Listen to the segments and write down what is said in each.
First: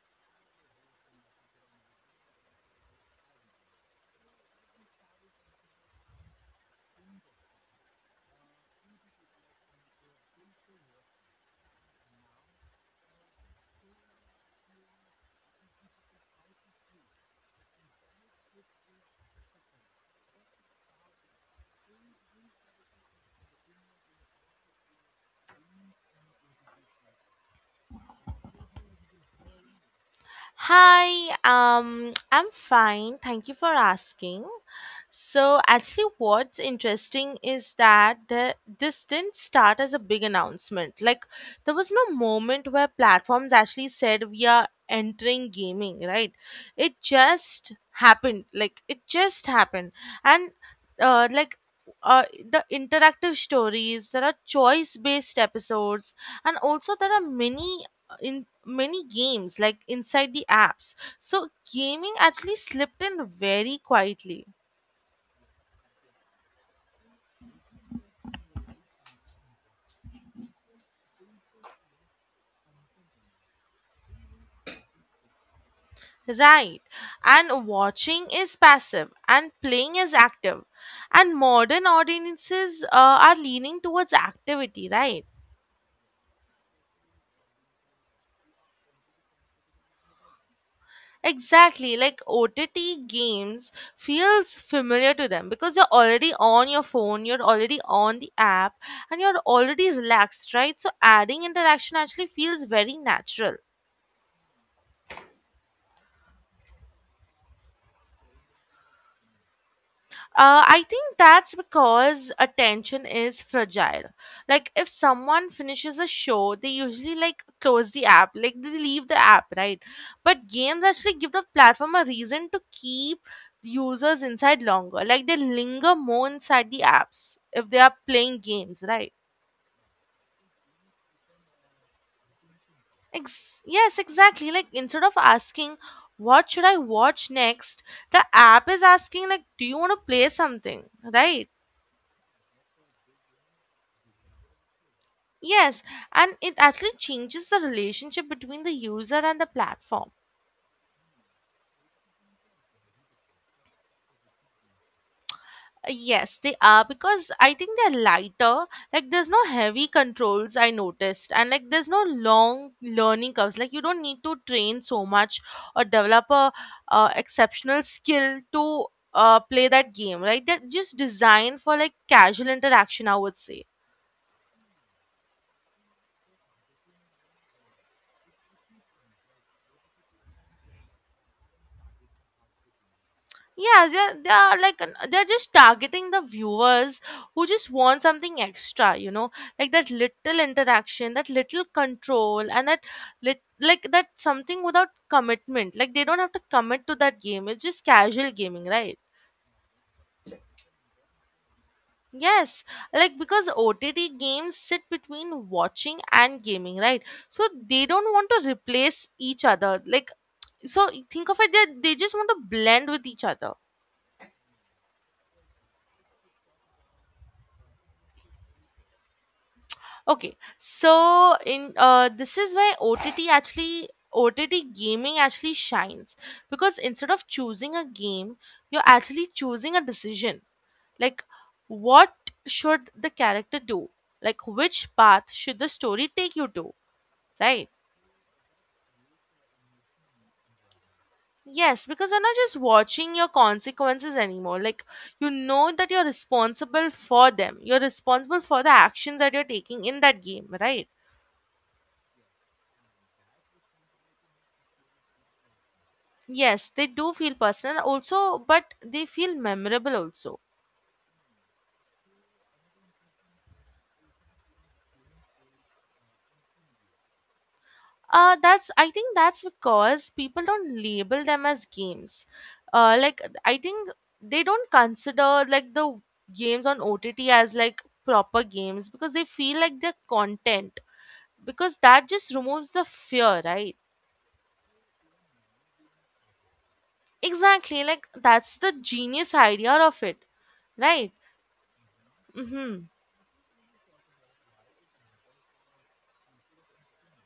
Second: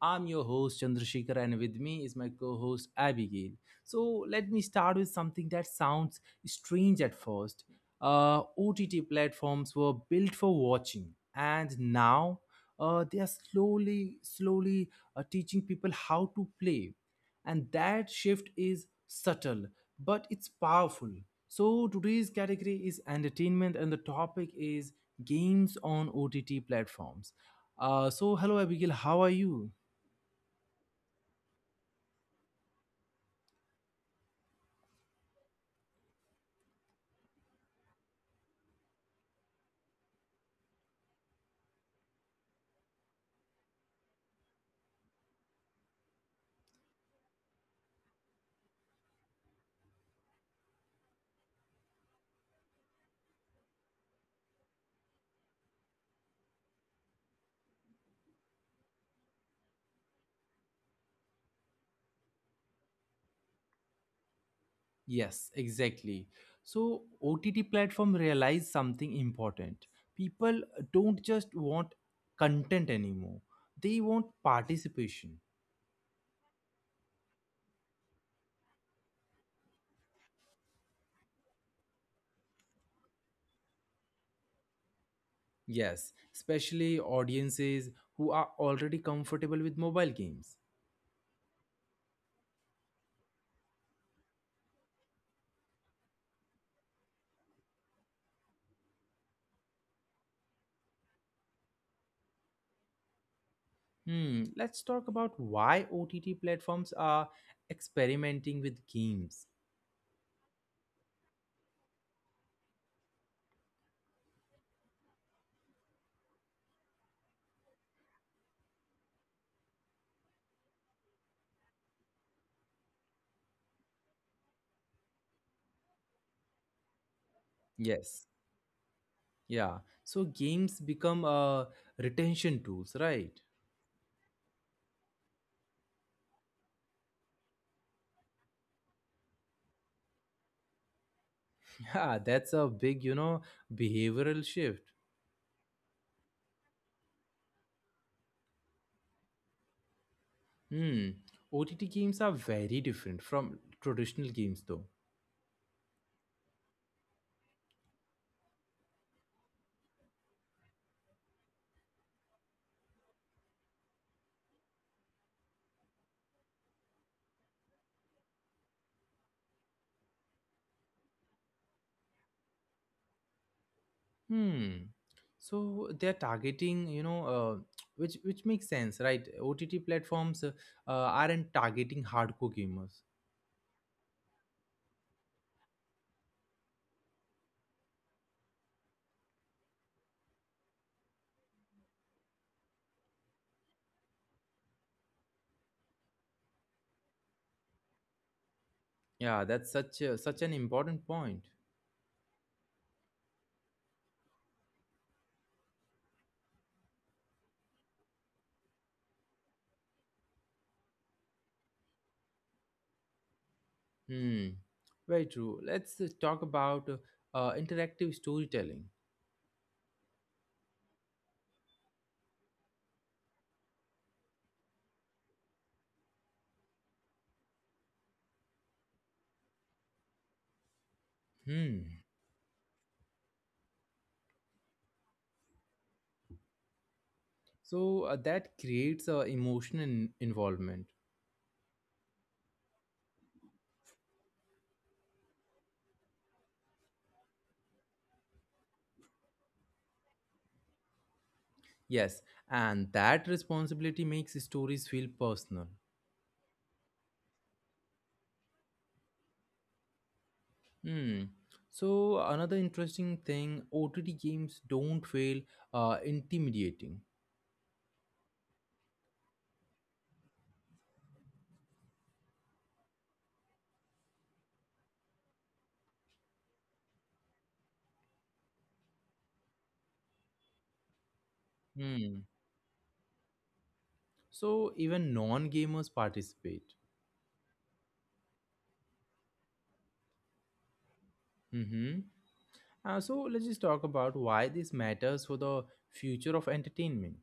I'm your host, Chandrashekhar, and with me is my co host, Abigail. So, let me start with something that sounds strange at first. OTT platforms were built for watching, and now they are slowly teaching people how to play, and that shift is subtle but it's powerful. So today's category is entertainment and the topic is games on OTT platforms. So hello, Abigail, how are you? Hi, I'm fine. Thank you for asking. So, actually, what's interesting is that this didn't start as a big announcement. Like, there was no moment where platforms actually said we are entering gaming, right? It just happened. Like, it just happened. And, uh, like, the interactive stories, there are choice based episodes, and also there are many games like inside the apps. So gaming actually slipped in very quietly. Yes, exactly. So OTT platform realize something important. People don't just want content anymore, they want participation. Right. And watching is passive and playing is active. And modern audiences are leaning towards activity, right? Yes, especially audiences who are already comfortable with mobile games. Exactly. Like OTT games feels familiar to them because you're already on your phone, you're already on the app, and you're already relaxed, right? So adding interaction actually feels very natural. Hmm, let's talk about why OTT platforms are experimenting with games. I think that's because attention is fragile. Like if someone finishes a show, they usually like close the app, like they leave the app, right? But games actually give the platform a reason to keep users inside longer. Like they linger more inside the apps if they are Yes, playing games, right? yeah. So games become retention tools, right? Yes, exactly. Like instead of asking what should I watch next, the app is asking like do you want to play something, right? Yeah, that's a big, you know, behavioral shift. Yes, and it actually changes the relationship between the user and the platform. Hmm. OTT games are very different from traditional games, though. Yes, they are because I think they're lighter. Like there's no heavy controls I noticed, and like there's no long learning curves. Like you don't need to train so much or develop a exceptional skill to play that game. Right? They're just designed for like casual interaction, I would say. Hmm. So they're targeting, you know, which makes sense, right? OTT platforms aren't targeting hardcore gamers. Yeah, they're like they're just targeting the viewers who just want something extra, you know, like that little interaction, that little control, and that lit like that something without commitment. Like they don't have to commit to that game. It's just casual gaming, right? Yeah, that's such a, such an important point. Yes, like because OTT games sit between watching and gaming, right? So they don't want to replace each other. Like so, think of it that they just want to blend with each other. Hmm. Very true. Let's talk about interactive storytelling. Okay, so in uh, this is where OTT actually OTT gaming actually shines because instead of choosing a game, you're actually choosing a decision. Like, Hmm. what should the character do? Like, which path should the story take you to? Right? So that creates emotional involvement. Yes, because you're not just watching your consequences anymore. Like, you know that you're responsible for them. You're responsible for the actions that you're taking in that game, right? Yes, and that responsibility makes stories feel personal. Yes, they do feel personal also, but they feel memorable also. Hmm. So another interesting thing, OTT games don't feel intimidating. That's I think that's because people don't label them as games. Like I think They don't consider like the games on OTT as like proper games because they feel like they're content because that Hmm. just removes the fear, right? So even non-gamers participate. Exactly, like that's the genius idea of it, right? Mm-hmm. Mm-hmm. So let's just talk about why this matters for the future of entertainment.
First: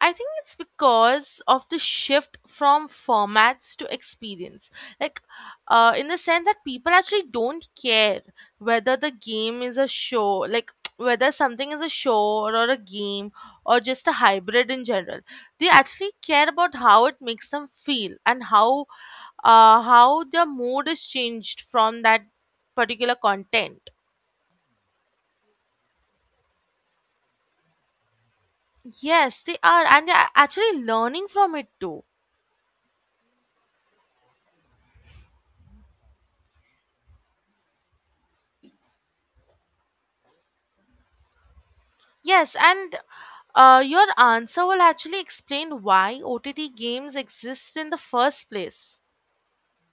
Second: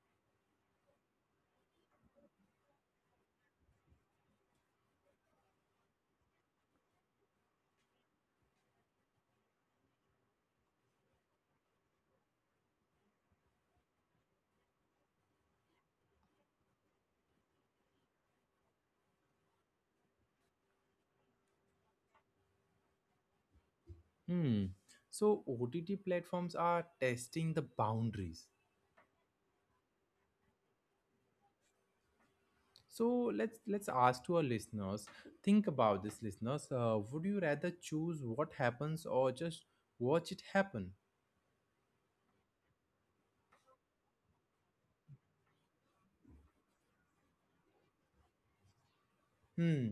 I think it's because of the shift from formats to experience. Like, in the sense that people actually don't care whether the game is a show, like, whether something is a show or a game or just a hybrid in general. They actually care about how it makes them feel and how their mood is changed from that particular content. Hmm. So OTT platforms are testing the boundaries. Yes, they are, and they're actually learning from it too. So let's ask to our listeners. Think about this, listeners. Would you rather choose what happens or just watch it happen? Yes, and your answer will actually explain why OTT games exist in the first place. Hmm.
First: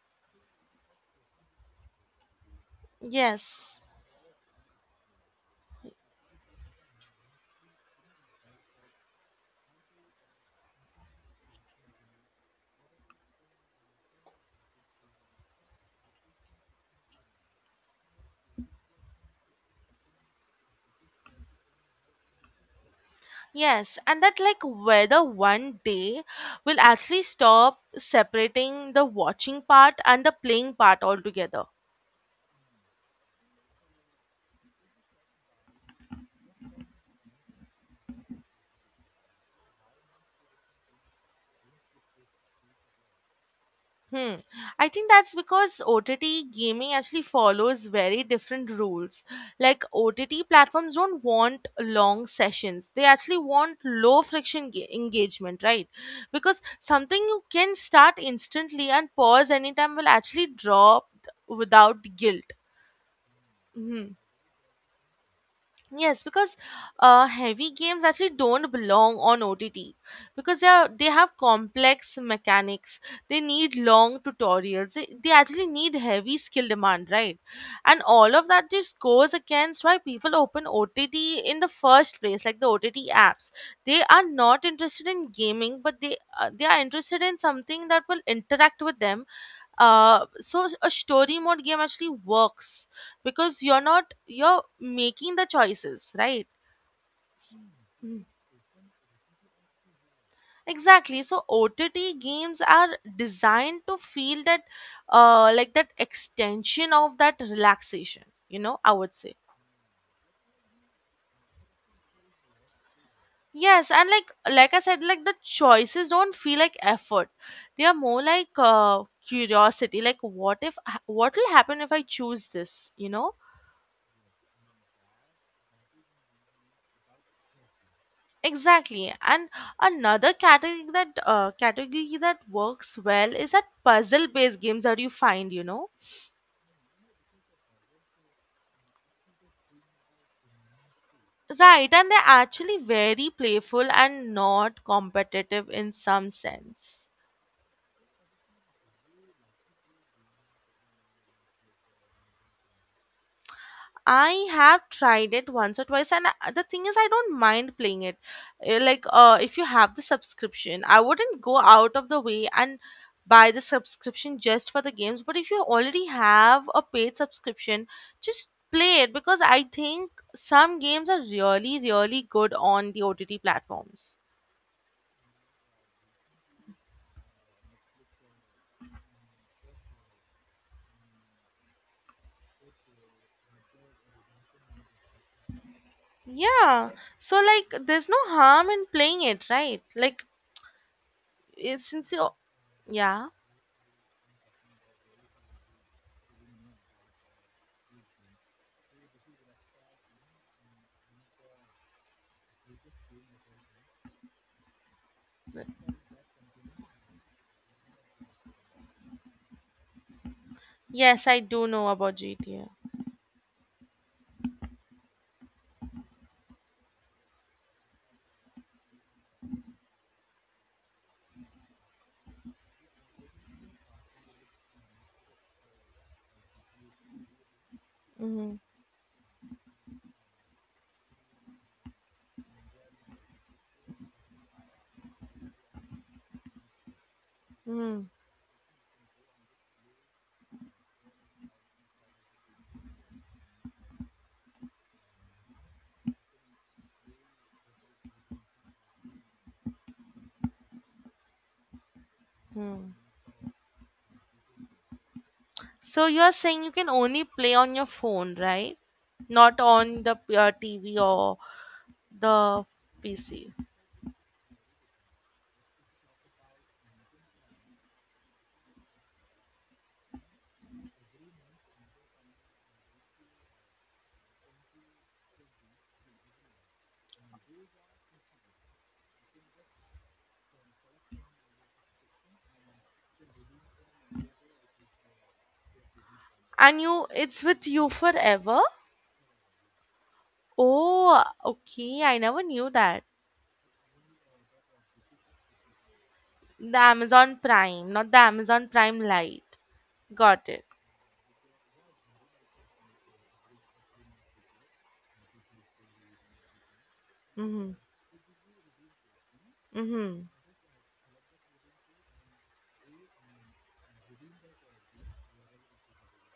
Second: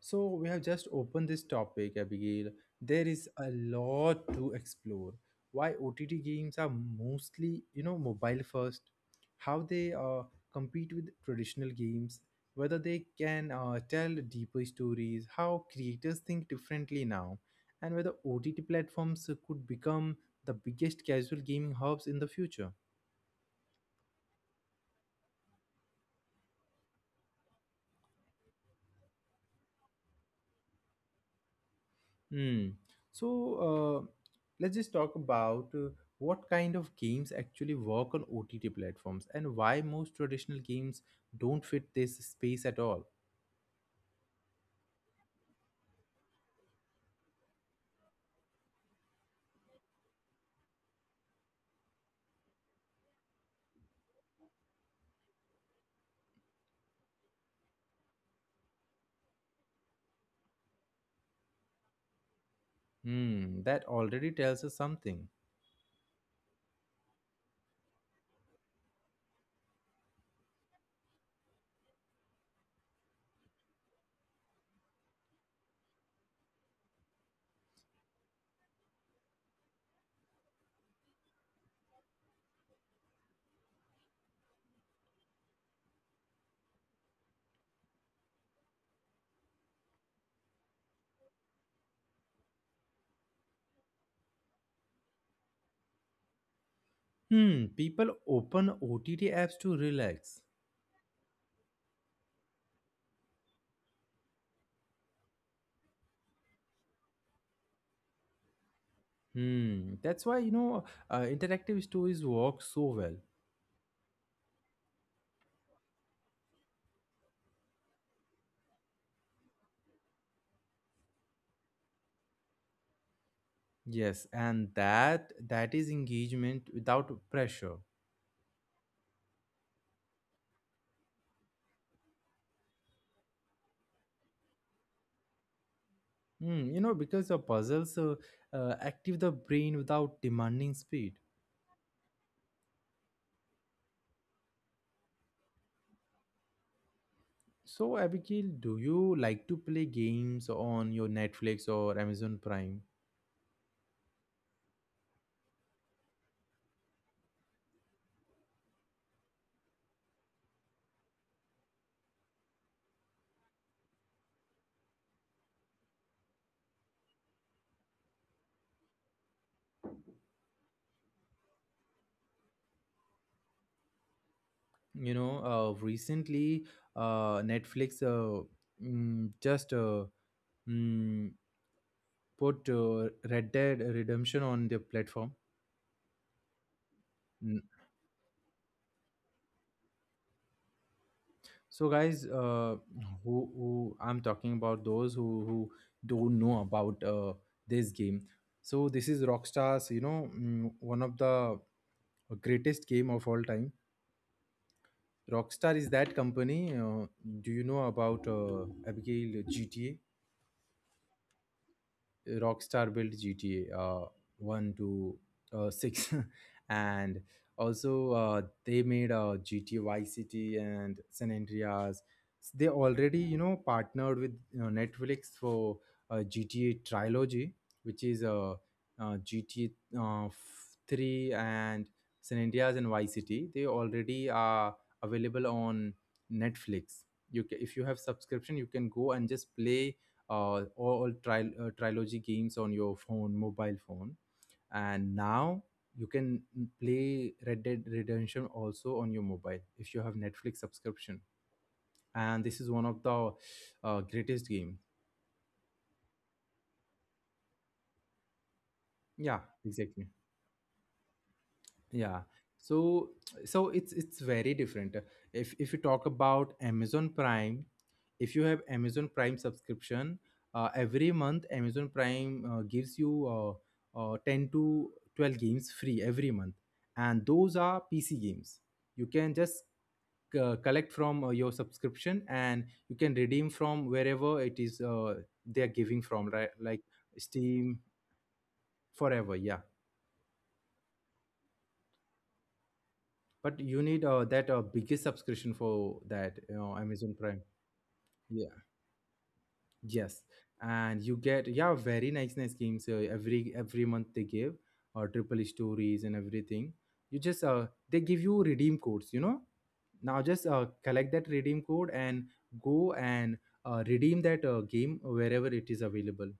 So we have just opened this topic, Abigail. There is a Yes. lot to explore. Why OTT games are mostly, you know, mobile first, how they compete with traditional games, whether they can tell deeper stories, how creators think differently now, and whether OTT platforms could become the biggest casual gaming hubs in the future. Yes, and that like whether one day will actually stop separating the watching part and the playing part altogether. Hmm. So uh, let's just talk about what kind of games actually work on OTT platforms and why most traditional games don't fit this space at all. Hmm. I think that's because OTT gaming actually follows very different rules. Like OTT platforms don't want long sessions. They actually want low friction engagement, right? Because something you can start instantly and pause anytime will actually drop without guilt. Hmm. That Hmm. already tells us something. Yes, because heavy games actually don't belong on OTT because they have complex mechanics. They need long tutorials. They actually need heavy skill demand, right? And all of that just goes against why people open OTT in the first place, like the OTT apps. They are not interested in gaming, but they are interested in something that will interact with them. So a story mode game actually works because you're not you're making the choices, right? S- Hmm. People mm, open OTT apps to relax. exactly, so OTT games are designed to feel that, like that extension of that relaxation, you know, I would say. Hmm. That's why you know interactive stories work so well. Yes, and like I said, like, the choices don't feel like effort. They are more like curiosity, like, what if, what will happen if I choose this, you know? Yes, and that is engagement without pressure. Exactly. And another category that works well is that puzzle-based games that you find, you know. Hmm, you know, because the puzzles active the brain without demanding speed. Right, and they're actually very playful and not competitive in some sense. So, Abigail, do you like to play games on your Netflix or Amazon Prime? I have tried it once or twice, and the thing is, I don't mind playing it. If you have the subscription, I wouldn't go out of the way and buy the subscription just for the games. But if you already have a paid subscription, just play it because I think some games are really, really good on the OTT platforms. You know, recently Netflix just mm, put Red Dead Redemption on their platform. Yeah, so like, there's no harm in playing it, right? Like, it, So, since guys, you, uh, yeah, who, who I'm talking about those who don't know about this game. So, this is Rockstar's, you know, one of the greatest game of all time. Rockstar is that company. Do you know about Abigail, GTA? yes, I do know about GTA. Rockstar built GTA 1 to 6 and also they made GTA Vice City and San Andreas. They already you know partnered with you know Netflix for GTA trilogy, which is Mm-hmm. uh, uh, GTA uh, f- 3 and San Andreas and Vice City. They already are available on Netflix. If you have subscription you can go and just play all trilogy games on your phone, mobile phone, and now you can play Red Dead Redemption also on your mobile if you have Netflix subscription. And this is one Hmm. of the greatest game. So you are saying you can only play on your phone, right? Yeah, Not on exactly. the TV or Yeah, the so PC. so it's very different. If you talk about Amazon Prime, if you have Amazon Prime subscription, every month Amazon Prime gives you 10 to 12 games free every month, and those are PC games. You can just collect from your subscription and you can redeem from wherever it is they are giving from, right? Like And you, it's with Steam, you forever. forever, yeah. Oh, okay. I never knew that. But you need that biggest subscription for that, you know, The Amazon Prime. Amazon Prime, not the Yeah. Amazon Prime Lite. Yes. Got it. And you get, yeah, very nice, nice games every month they give, or triple E stories and everything. You just Mm-hmm. they give you redeem codes, you know. Now Mm-hmm. just collect that redeem code and go and redeem that game wherever it is available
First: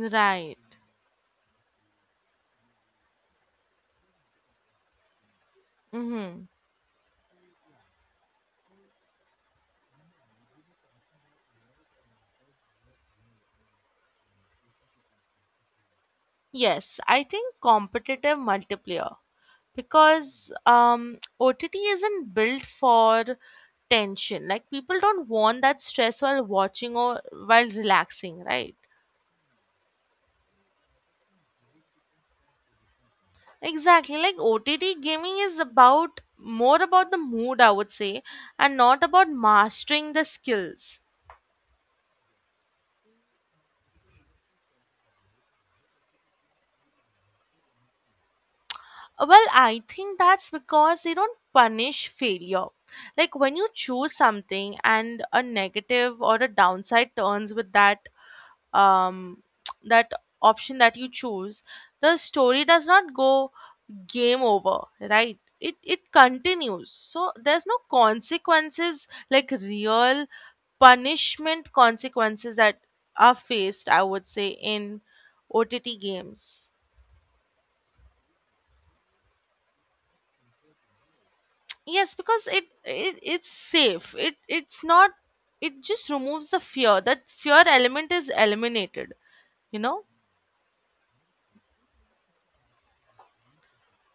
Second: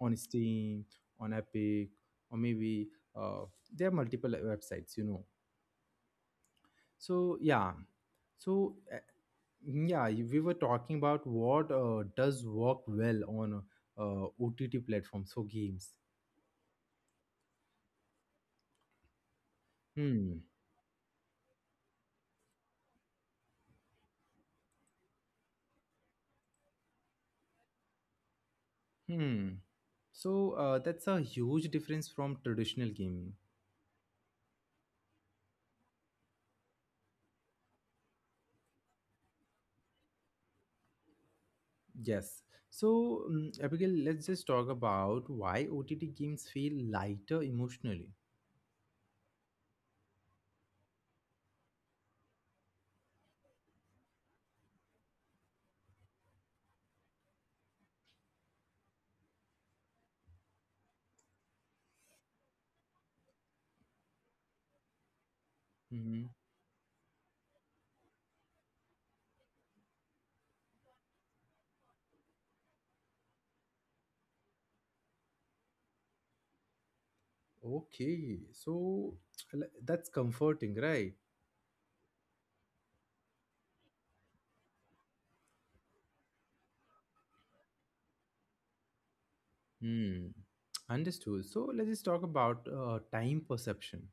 on Steam, on Epic, or maybe uh, there are multiple websites, you know. Mm-hmm. So yeah, so yeah, we were talking about what does work well on OTT platforms for games. Yes, I think competitive multiplayer Hmm. because OTT isn't built for tension. Like people don't want that stress while watching or while relaxing, right? Hmm. So that's a huge difference from traditional gaming. Exactly. Like OTT gaming is about more about the mood, I would say, and not about mastering the skills. Yes. So, Abigail, let's just talk about why OTT games feel lighter emotionally. Well, I think that's because they don't punish failure. Like when you choose something and a negative or a downside turns with that, um, that option that you choose, the story does not go game over, right? It Hmm. continues. So there's no consequences like real punishment consequences that are faced, I would say, in OTT games. Okay. So that's comforting, right? Yes, because it's safe. It it's not. It just removes the fear. That fear element is eliminated, you know. Hmm. Understood. So let's just talk about time perception.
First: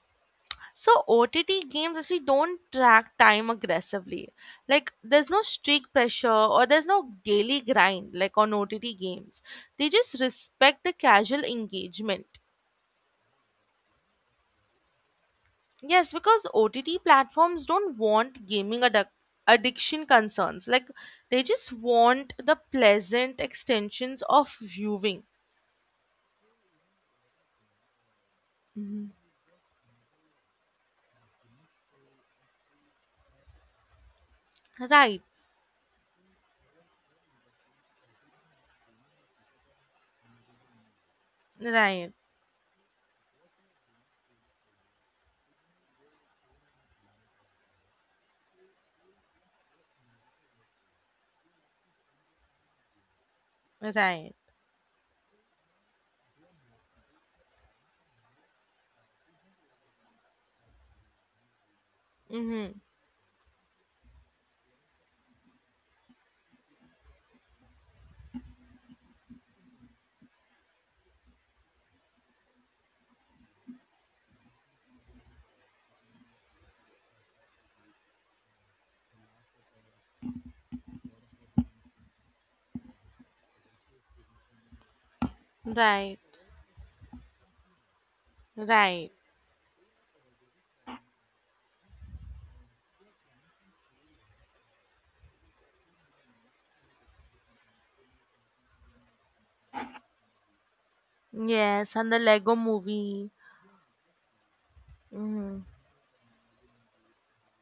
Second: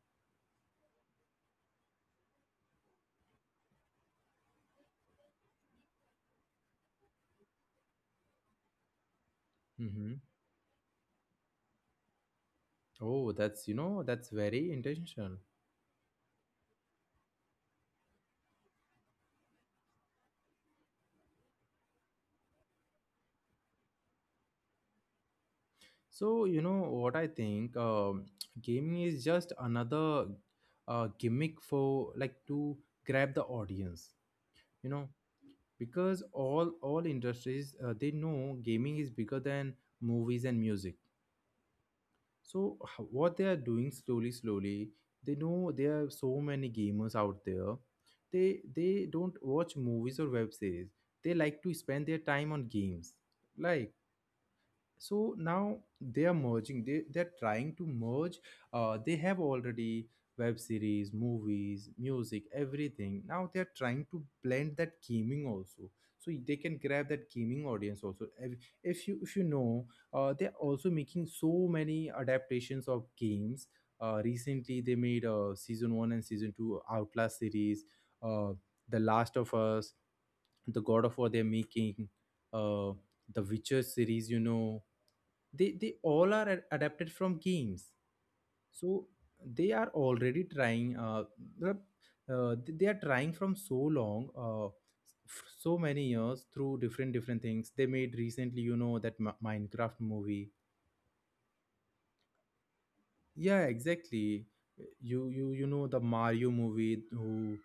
So OTT games actually don't track time aggressively. Like there's no streak pressure or there's no daily grind like on OTT games. They just respect the casual engagement. Oh, that's you know that's very intentional. Yes, because OTT platforms don't want gaming addiction concerns. Like they just want the pleasant extensions of viewing. So you know what I think, gaming Mhm. is just another gimmick for like to grab the audience. You know, Right, because all industries they know gaming is bigger than movies and music. right, So what they are doing slowly, slowly, they know there are so many gamers out there. They don't watch movies or web series. They like to spend their time on games like. right. So now they are merging. They they're trying to merge. They have already web series, movies, music, Mm-hmm. everything. Now they're trying to blend that gaming also, so they can grab that gaming audience also. If you, if you know, they're also making so many adaptations of games. Recently they made season 1 and season 2 Outlast series, uh, the Last of Us, the God of War, they're making, uh, the Witcher series, you know. They Right, all are adapted from games. So right. they are already trying the- they are trying from so long, so many years, through different different things they made recently. You know that Minecraft movie. Yes, and the Lego movie. Yeah, exactly. you you Mhm. you know the Mario movie, who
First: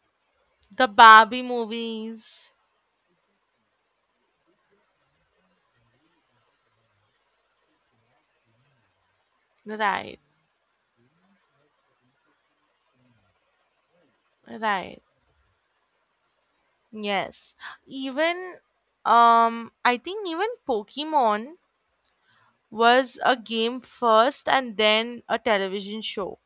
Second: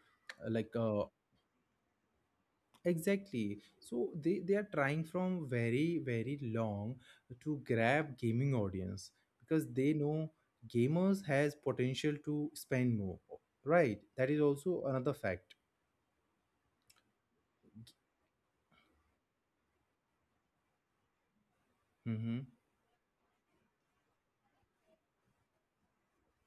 uh, like The uh, Barbie movies. Exactly. So they are trying from very, very long to grab gaming audience because they Right. know gamers has potential to spend more. Right. That is also Right. another fact. Yes. Even I think even Pokemon Mm-hmm. was a game first and then a television show.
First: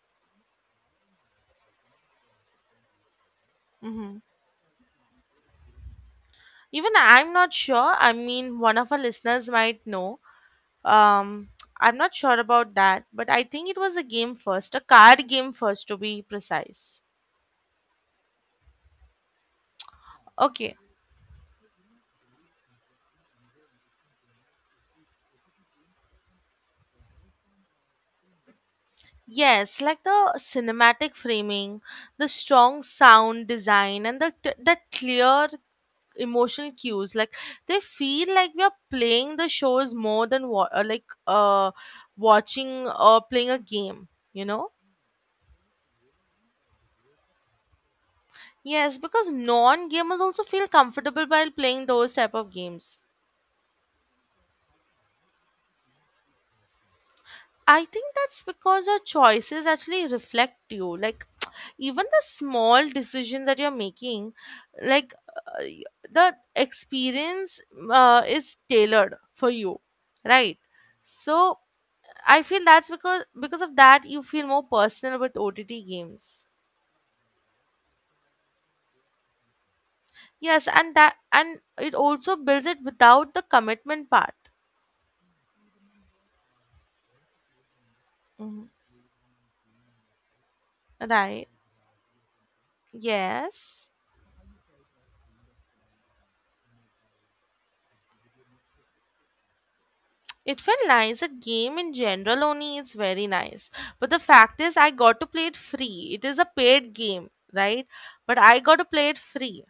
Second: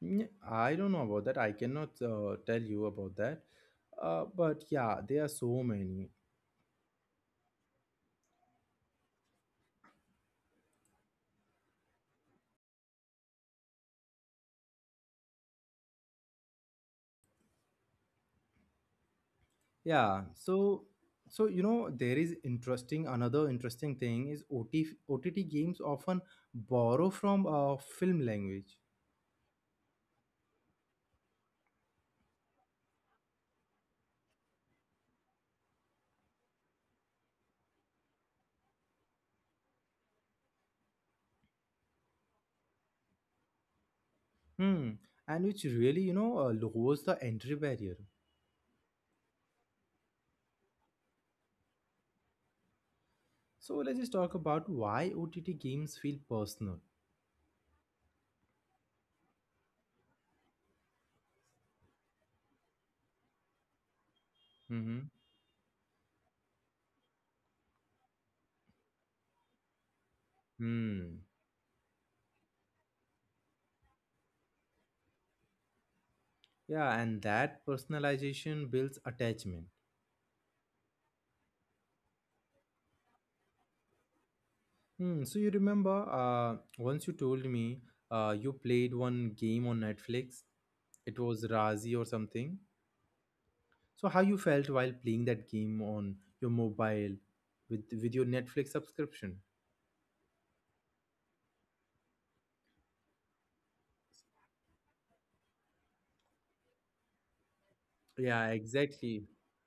Yeah, I don't know about that. I cannot tell you about that. Hmm. But yeah, there are so many. Even I'm not sure. I mean, one of our listeners might know. Um I'm not sure about that, but I think it was a game first, a card game first to be precise. Yeah. Okay. So so you know there is interesting, another interesting thing is OTOTT games often borrow from film language. Yes, like the cinematic framing, the strong sound design, and the that clear emotional cues. Like they feel like we are playing the shows more than watching or playing a game, you know? Hmm, and which really, you know, lowers the entry barrier. Yes, because non-gamers also feel comfortable while playing those type of games. So let's just talk about why OTT games feel personal. I think that's because your choices actually reflect you. Like, even the small decision that you're making, Mm-hmm. like, the experience is tailored for you, right? Hmm. So, I feel that's because of that you feel more personal with OTT games. Yeah, and that personalization builds attachment. Yes, and that and it also builds it without the commitment part. Hmm. So you remember, once you told me, you Mhm. played one game on Netflix. It was Right? Razi or something. Yes. So how you felt while playing that game on your mobile with your Netflix subscription? It felt nice. The game in general only is very nice. But the fact is, I got to play it free. It is a paid game, right? But Yeah, I got to play it exactly. free,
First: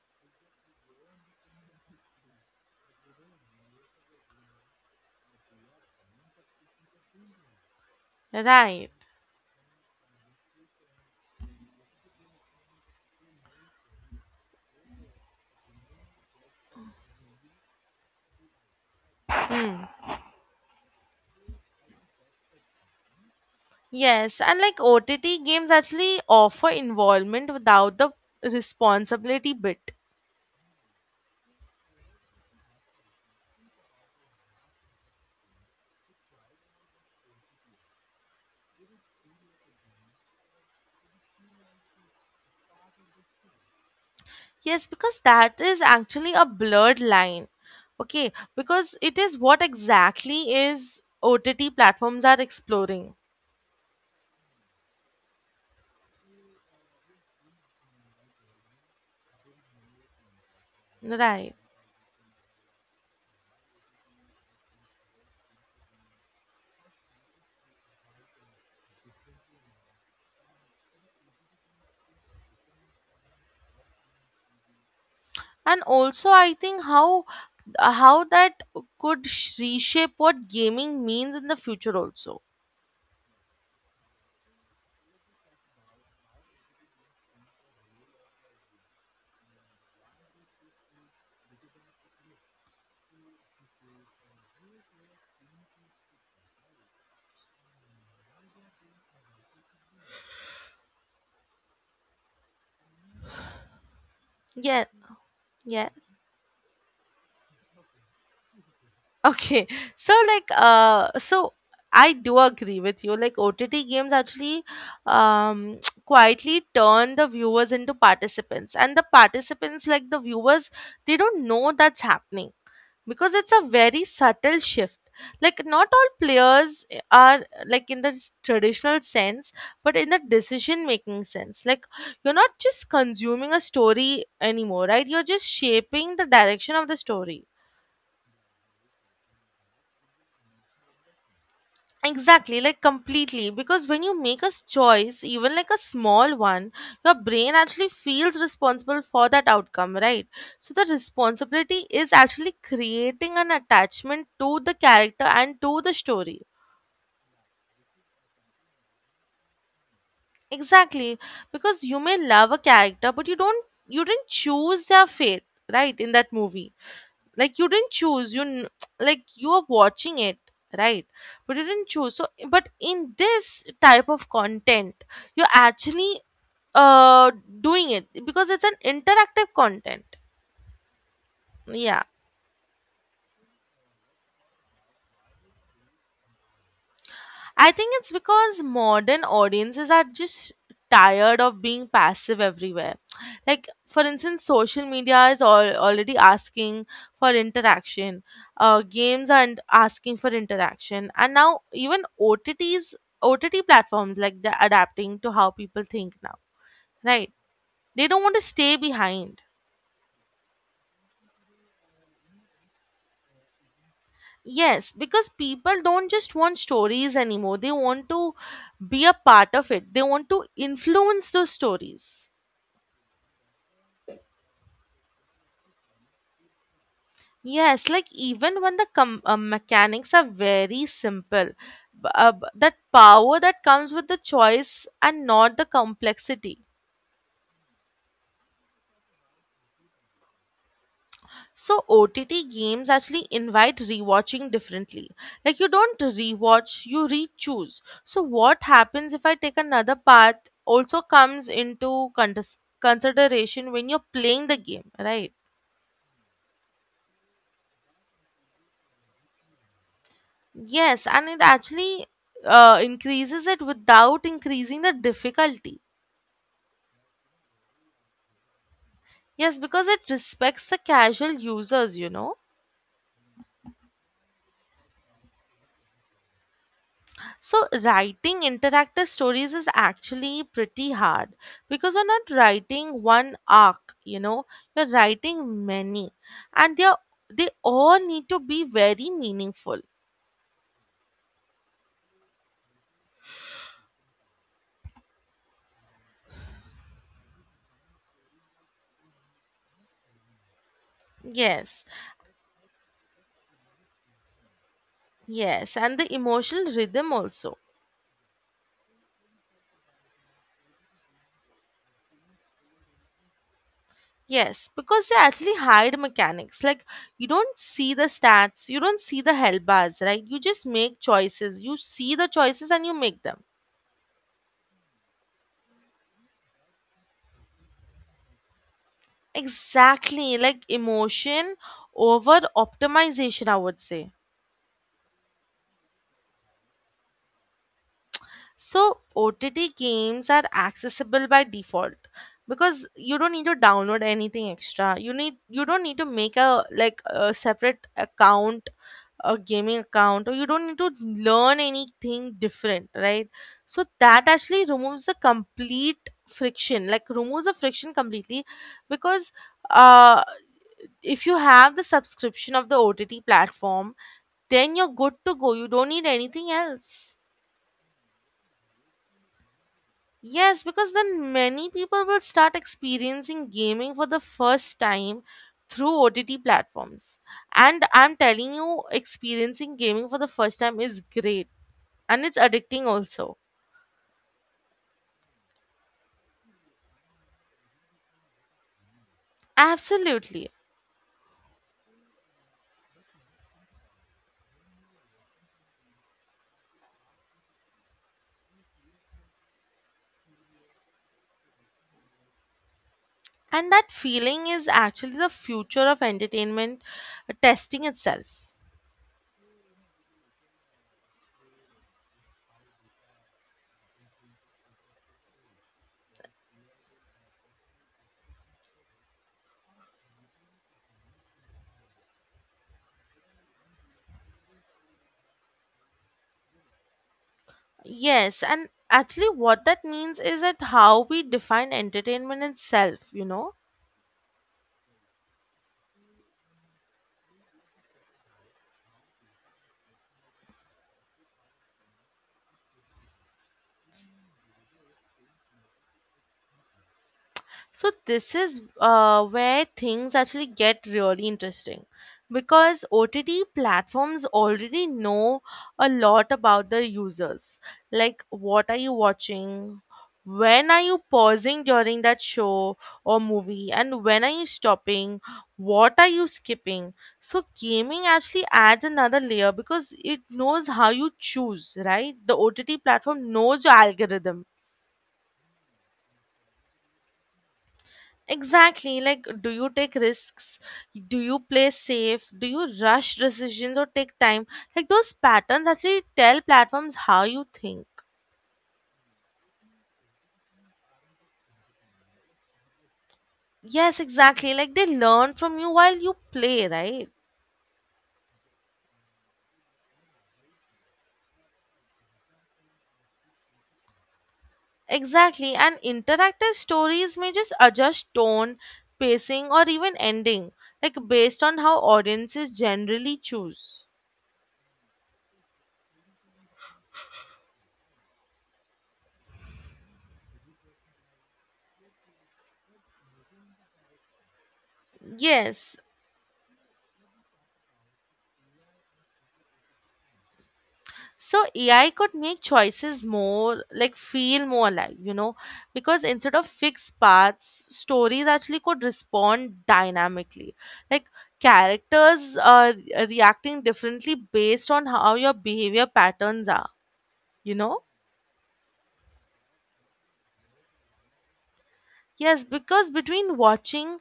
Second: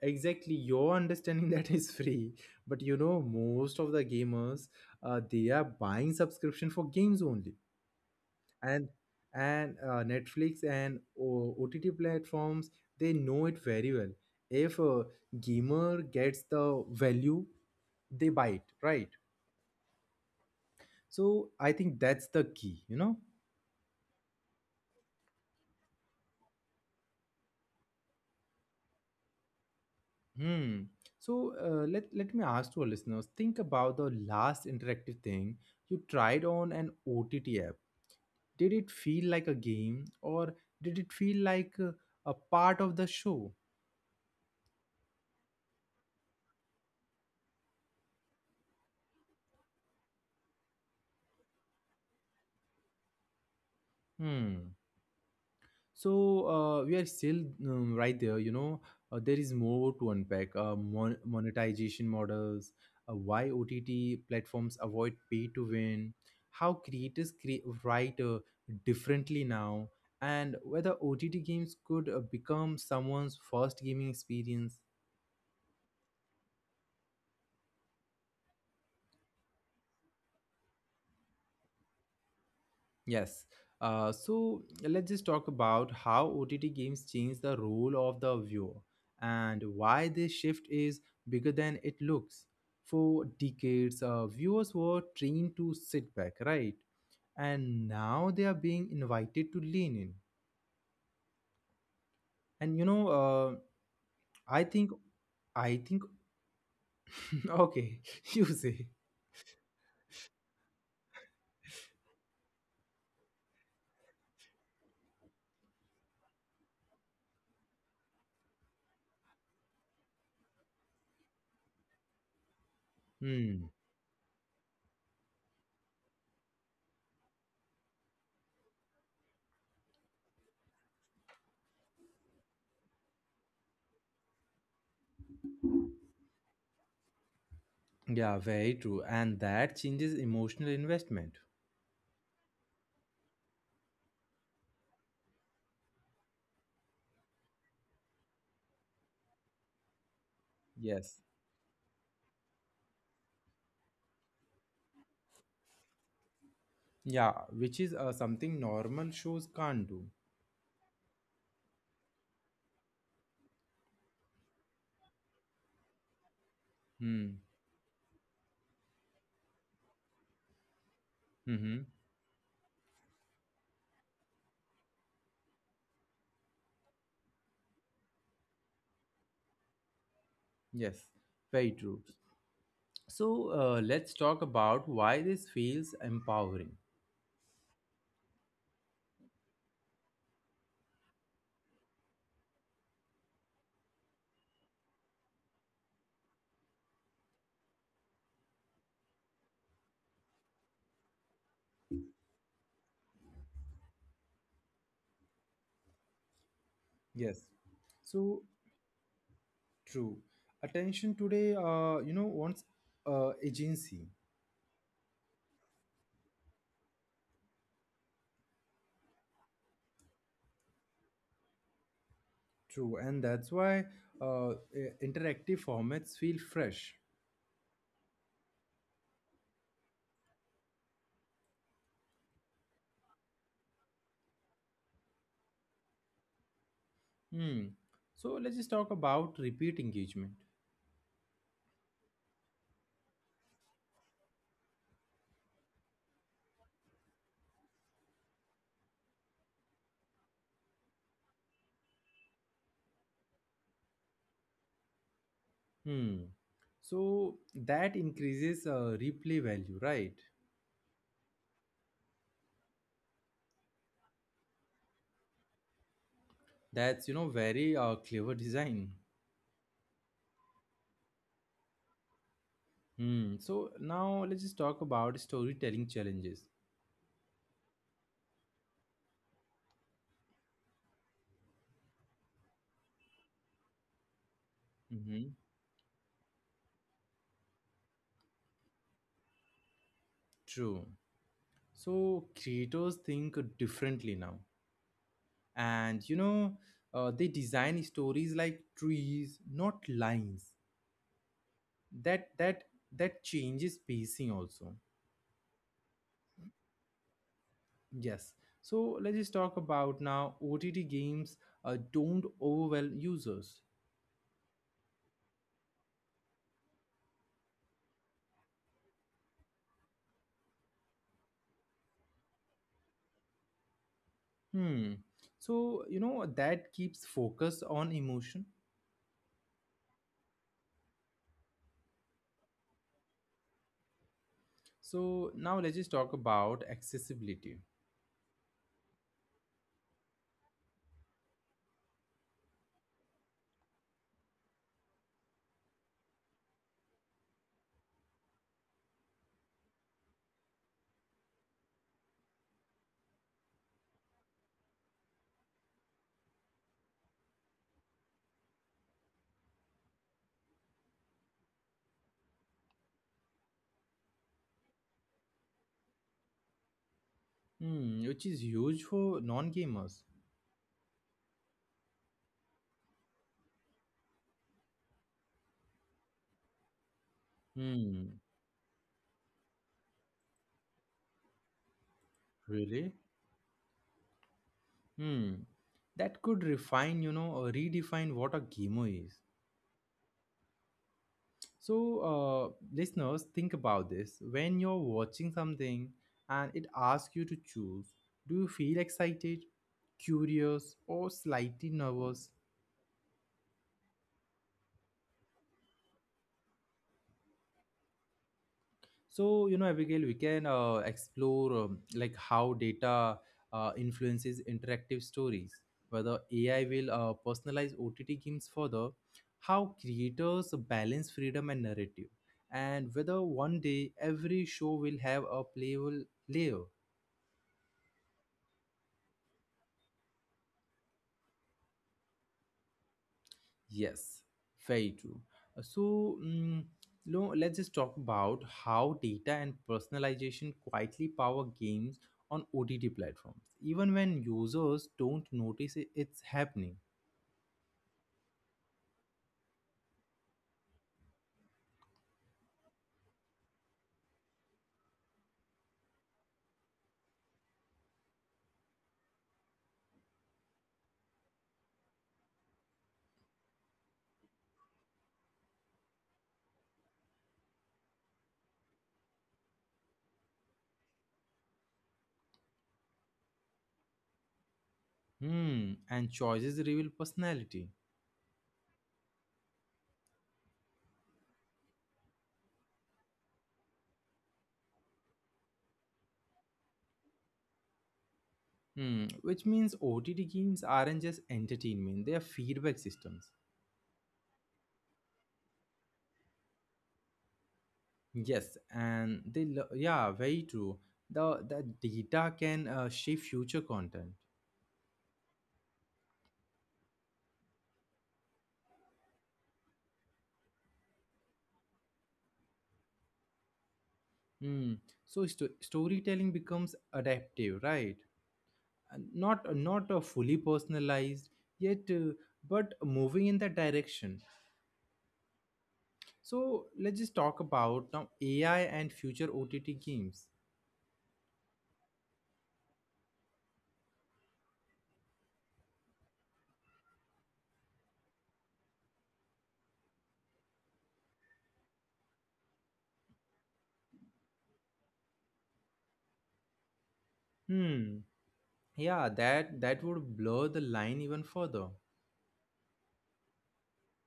Exactly, your understanding that is free. But you know most of the gamers they are buying subscription for games only. and right? and Netflix and OTT platforms, they know it very well. If a gamer gets the value, they buy it, right? Hmm. So I think that's the key, you know. Yes, and like OTT games actually offer involvement without the responsibility bit. Hmm. So let me ask to our listeners, think about the last interactive thing you tried on an OTT app. Did it feel like a game or did it feel like a part of the show? Yes, because that is actually a blurred line. Okay, because it is what exactly is OTT platforms are exploring, Hmm. So we are still right there, you know. There is more to unpack. Right? Monetization models, why OTT platforms avoid pay to win, how creators create write differently now, and whether OTT games could become someone's first gaming experience. And also, I think how that could reshape what gaming means in the future also. Yes. So let's just talk about how OTT games change the role of the viewer and why this shift is bigger than it looks. For decades, viewers were trained to sit back, right? And now they are being invited to lean in. And you know, I yeah think, I yeah think, okay, you say. okay, so I do agree with you. Like, OTT games actually um quietly turn the viewers into participants, and the participants, like the viewers, they don't know that's happening because it's Hmm. a very subtle shift. Like not all players are like in the traditional sense, but in the decision making sense. Like you're not just consuming a story anymore, right? You're just shaping the direction of the story. Yeah, very true. And that changes emotional investment. Exactly, like completely, because when you make a choice, even like a small one, your brain actually feels responsible for that outcome, right? So the Yes. responsibility is actually creating an attachment to the character and to the story. Yeah, which is something normal shows can't do. Exactly, because you may love a character, but you didn't choose their fate, right? In that movie, Hmm. like you didn't choose, like you are watching it, right? But you Mm-hmm. didn't choose. But in this type of content, you're actually uh doing it because it's an interactive content. Yes, very true. Yeah. So let's talk about why this feels empowering. I think it's because modern audiences are just tired of being passive everywhere. Like, for instance, social media is all already asking for interaction. Games are asking for interaction, and now even OTTs, OTT platforms like they're adapting to how people think now. Right? Yes, They don't want so to stay behind. true. Attention today, you know, wants agency. Yes, because people don't just want stories anymore. They want to be a part of it. They want to influence those stories. True, and that's why interactive formats feel fresh. Yes, like even when the mechanics are very simple, that power that comes with the choice and not the complexity. Hmm. So let's just talk about repeat engagement. So OTT games actually invite rewatching differently. Like you don't rewatch, you re-choose. So what happens if I take another path also comes into consideration when you're playing the game, right? Hmm. So that increases replay value, right? Yes, and it actually increases it without increasing the difficulty. That's, you know, very clever design. Yes, because it respects the casual users, you know. Hmm. So now let's just talk about storytelling challenges. So, writing interactive stories is actually pretty hard because you're not writing one arc, you know, you're Mm-hmm. writing many, and they all need to be very meaningful. True. So creators think differently now. And, you know, they design stories like trees, not lines. Yes, That that that changes pacing also. yes, and the emotional rhythm also. Yes. So let's just talk about now OTT games don't overwhelm users. Yes, because they actually hide mechanics. Like you don't see the stats, you don't see the help bars, right? You just make choices. You see the choices and you make them. Hmm. So, you know, that keeps focus on emotion. Exactly, like emotion over optimization, I would say. So now let's just talk about accessibility. So, OTT games are accessible by default because you don't need to download anything extra. You don't need to make a like a separate account, a gaming account, or you don't need to learn anything different, right? So that actually removes the complete friction, like removes the friction completely because uh if you have the subscription of the OTT platform, then you're good to go. You don't need anything else. Hmm, which is huge for non-gamers. Yes, because then many people will start experiencing gaming for the first time through OTT platforms. And Hmm, I'm telling you, experiencing gaming for the first time is great and it's addicting really? also. Hmm, that could refine, you know, or redefine what a gamer is. Absolutely. So, listeners, think about this. When you're watching something and it asks you to choose, do you feel excited, curious, or slightly nervous? And that feeling is actually the future of entertainment testing itself. So, Abigail, we can explore like how data influences interactive stories, whether AI will personalize OTT games further, how creators balance freedom and narrative, and whether one day every show will have a playable layer. Yes, and actually, what that means is that how we define entertainment itself, you know. Yes, very true. So, no, let's just talk about how data and personalization quietly power games on OTT platforms, even when users don't notice it, it's happening. So this is where things actually get really interesting because OTT platforms already know a lot about the users. Like what are you watching? When are you pausing during that show or movie? And when are you stopping? What are you skipping? So gaming actually adds another layer because it knows how you choose, right? The OTT platform knows your algorithm. Hmm, and choices reveal personality. Exactly. Like, do you take risks? Do you play safe? Do you rush decisions or take time? Like, those patterns actually tell platforms how you think. Hmm, which means OTT games aren't just entertainment; they are feedback systems. Yes, exactly. Like, they learn from you while you play, right? Yes, and yeah, very true. The data can shape future content. Exactly. And interactive stories may just adjust tone, pacing, or even ending, like, based on how audiences generally choose. Hmm. So storytelling becomes adaptive, right? And not fully personalized yet, but moving in that direction. Yes. So let's just talk about now AI and future OTT games. So AI could make choices more like feel more alive, you know, because instead of fixed paths, stories actually could respond dynamically. Like characters are reacting differently based on how your behavior patterns are, you know? Hmm. Yeah, that would blur the line even further. Yes, because between watching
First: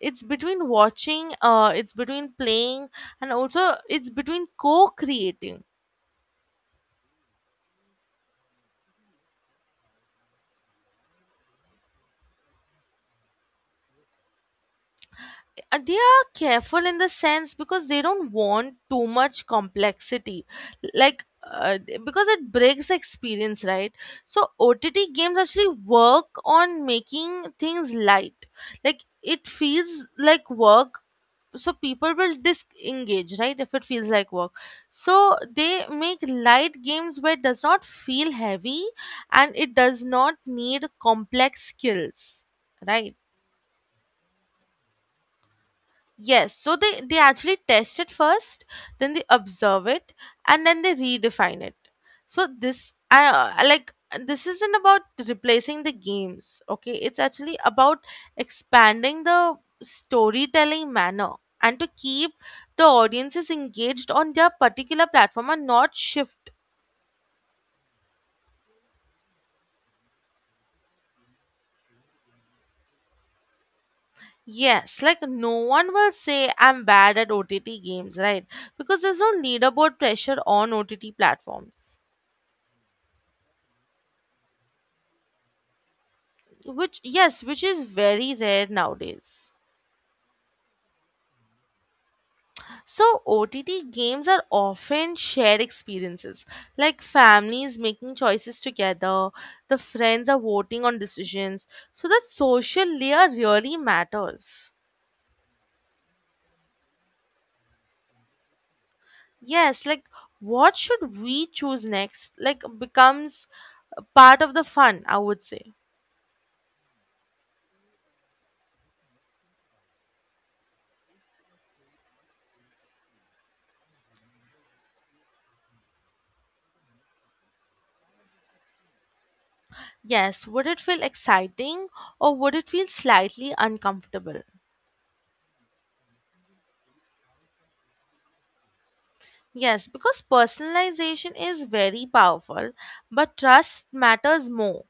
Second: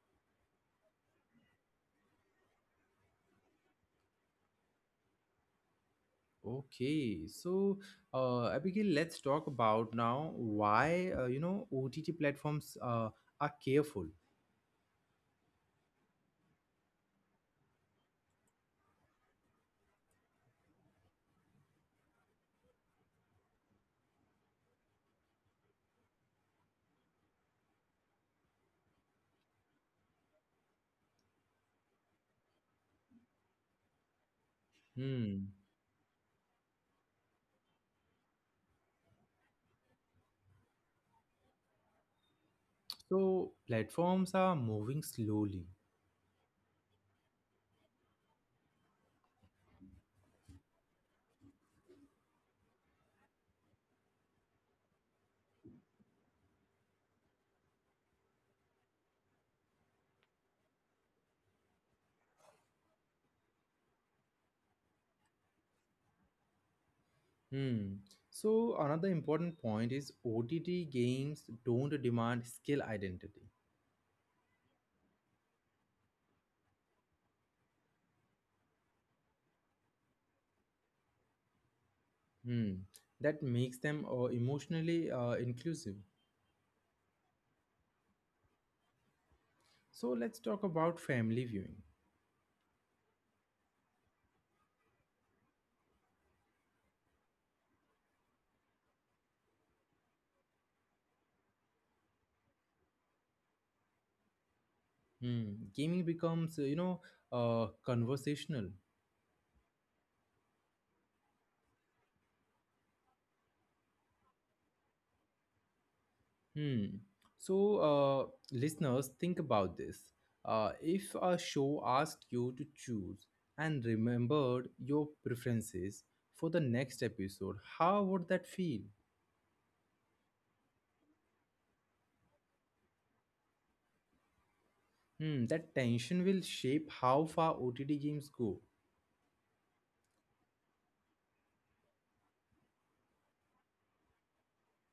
it's between watching, it's between playing, and also it's between co-creating. Okay, so Abigail, let's talk about now why OTT platforms are careful. They are careful in the sense because they don't want too much complexity like uh, because it breaks the experience, right? So OTT games actually work on making things light, like it feels like work, so people will disengage, right, if it feels like work. So Hmm. they make light games where it does not feel heavy and it does not need complex skills, right? So platforms are moving slowly. Yes, so they actually test it first, then they observe it, and then they redefine it. So this I like this isn't about replacing the games, okay? It's actually about expanding the storytelling manner and to keep the audiences engaged on their particular platform and not shift. Hmm. So another important point is OTT games don't demand skill identity. Yes, like no one will say I'm bad at OTT games, right? Because there's no leaderboard pressure on OTT platforms. Hmm. That makes them emotionally inclusive. Which, yes, which is very rare nowadays. So let's talk about family viewing. So OTT games are often shared experiences, like families making choices together, the friends are voting on decisions, so the social layer really matters. Hmm. Gaming becomes conversational. Yes, like what should we choose next, like, becomes part of the fun, I would say. Hmm. So uh, listeners, think about this. If a show asked you to choose and remembered your preferences for the next episode, how would that feel? Yes, would it feel exciting or would it feel slightly uncomfortable? Hmm, that tension will shape how far OTT games go. Yes, because personalization is very powerful, but trust matters more.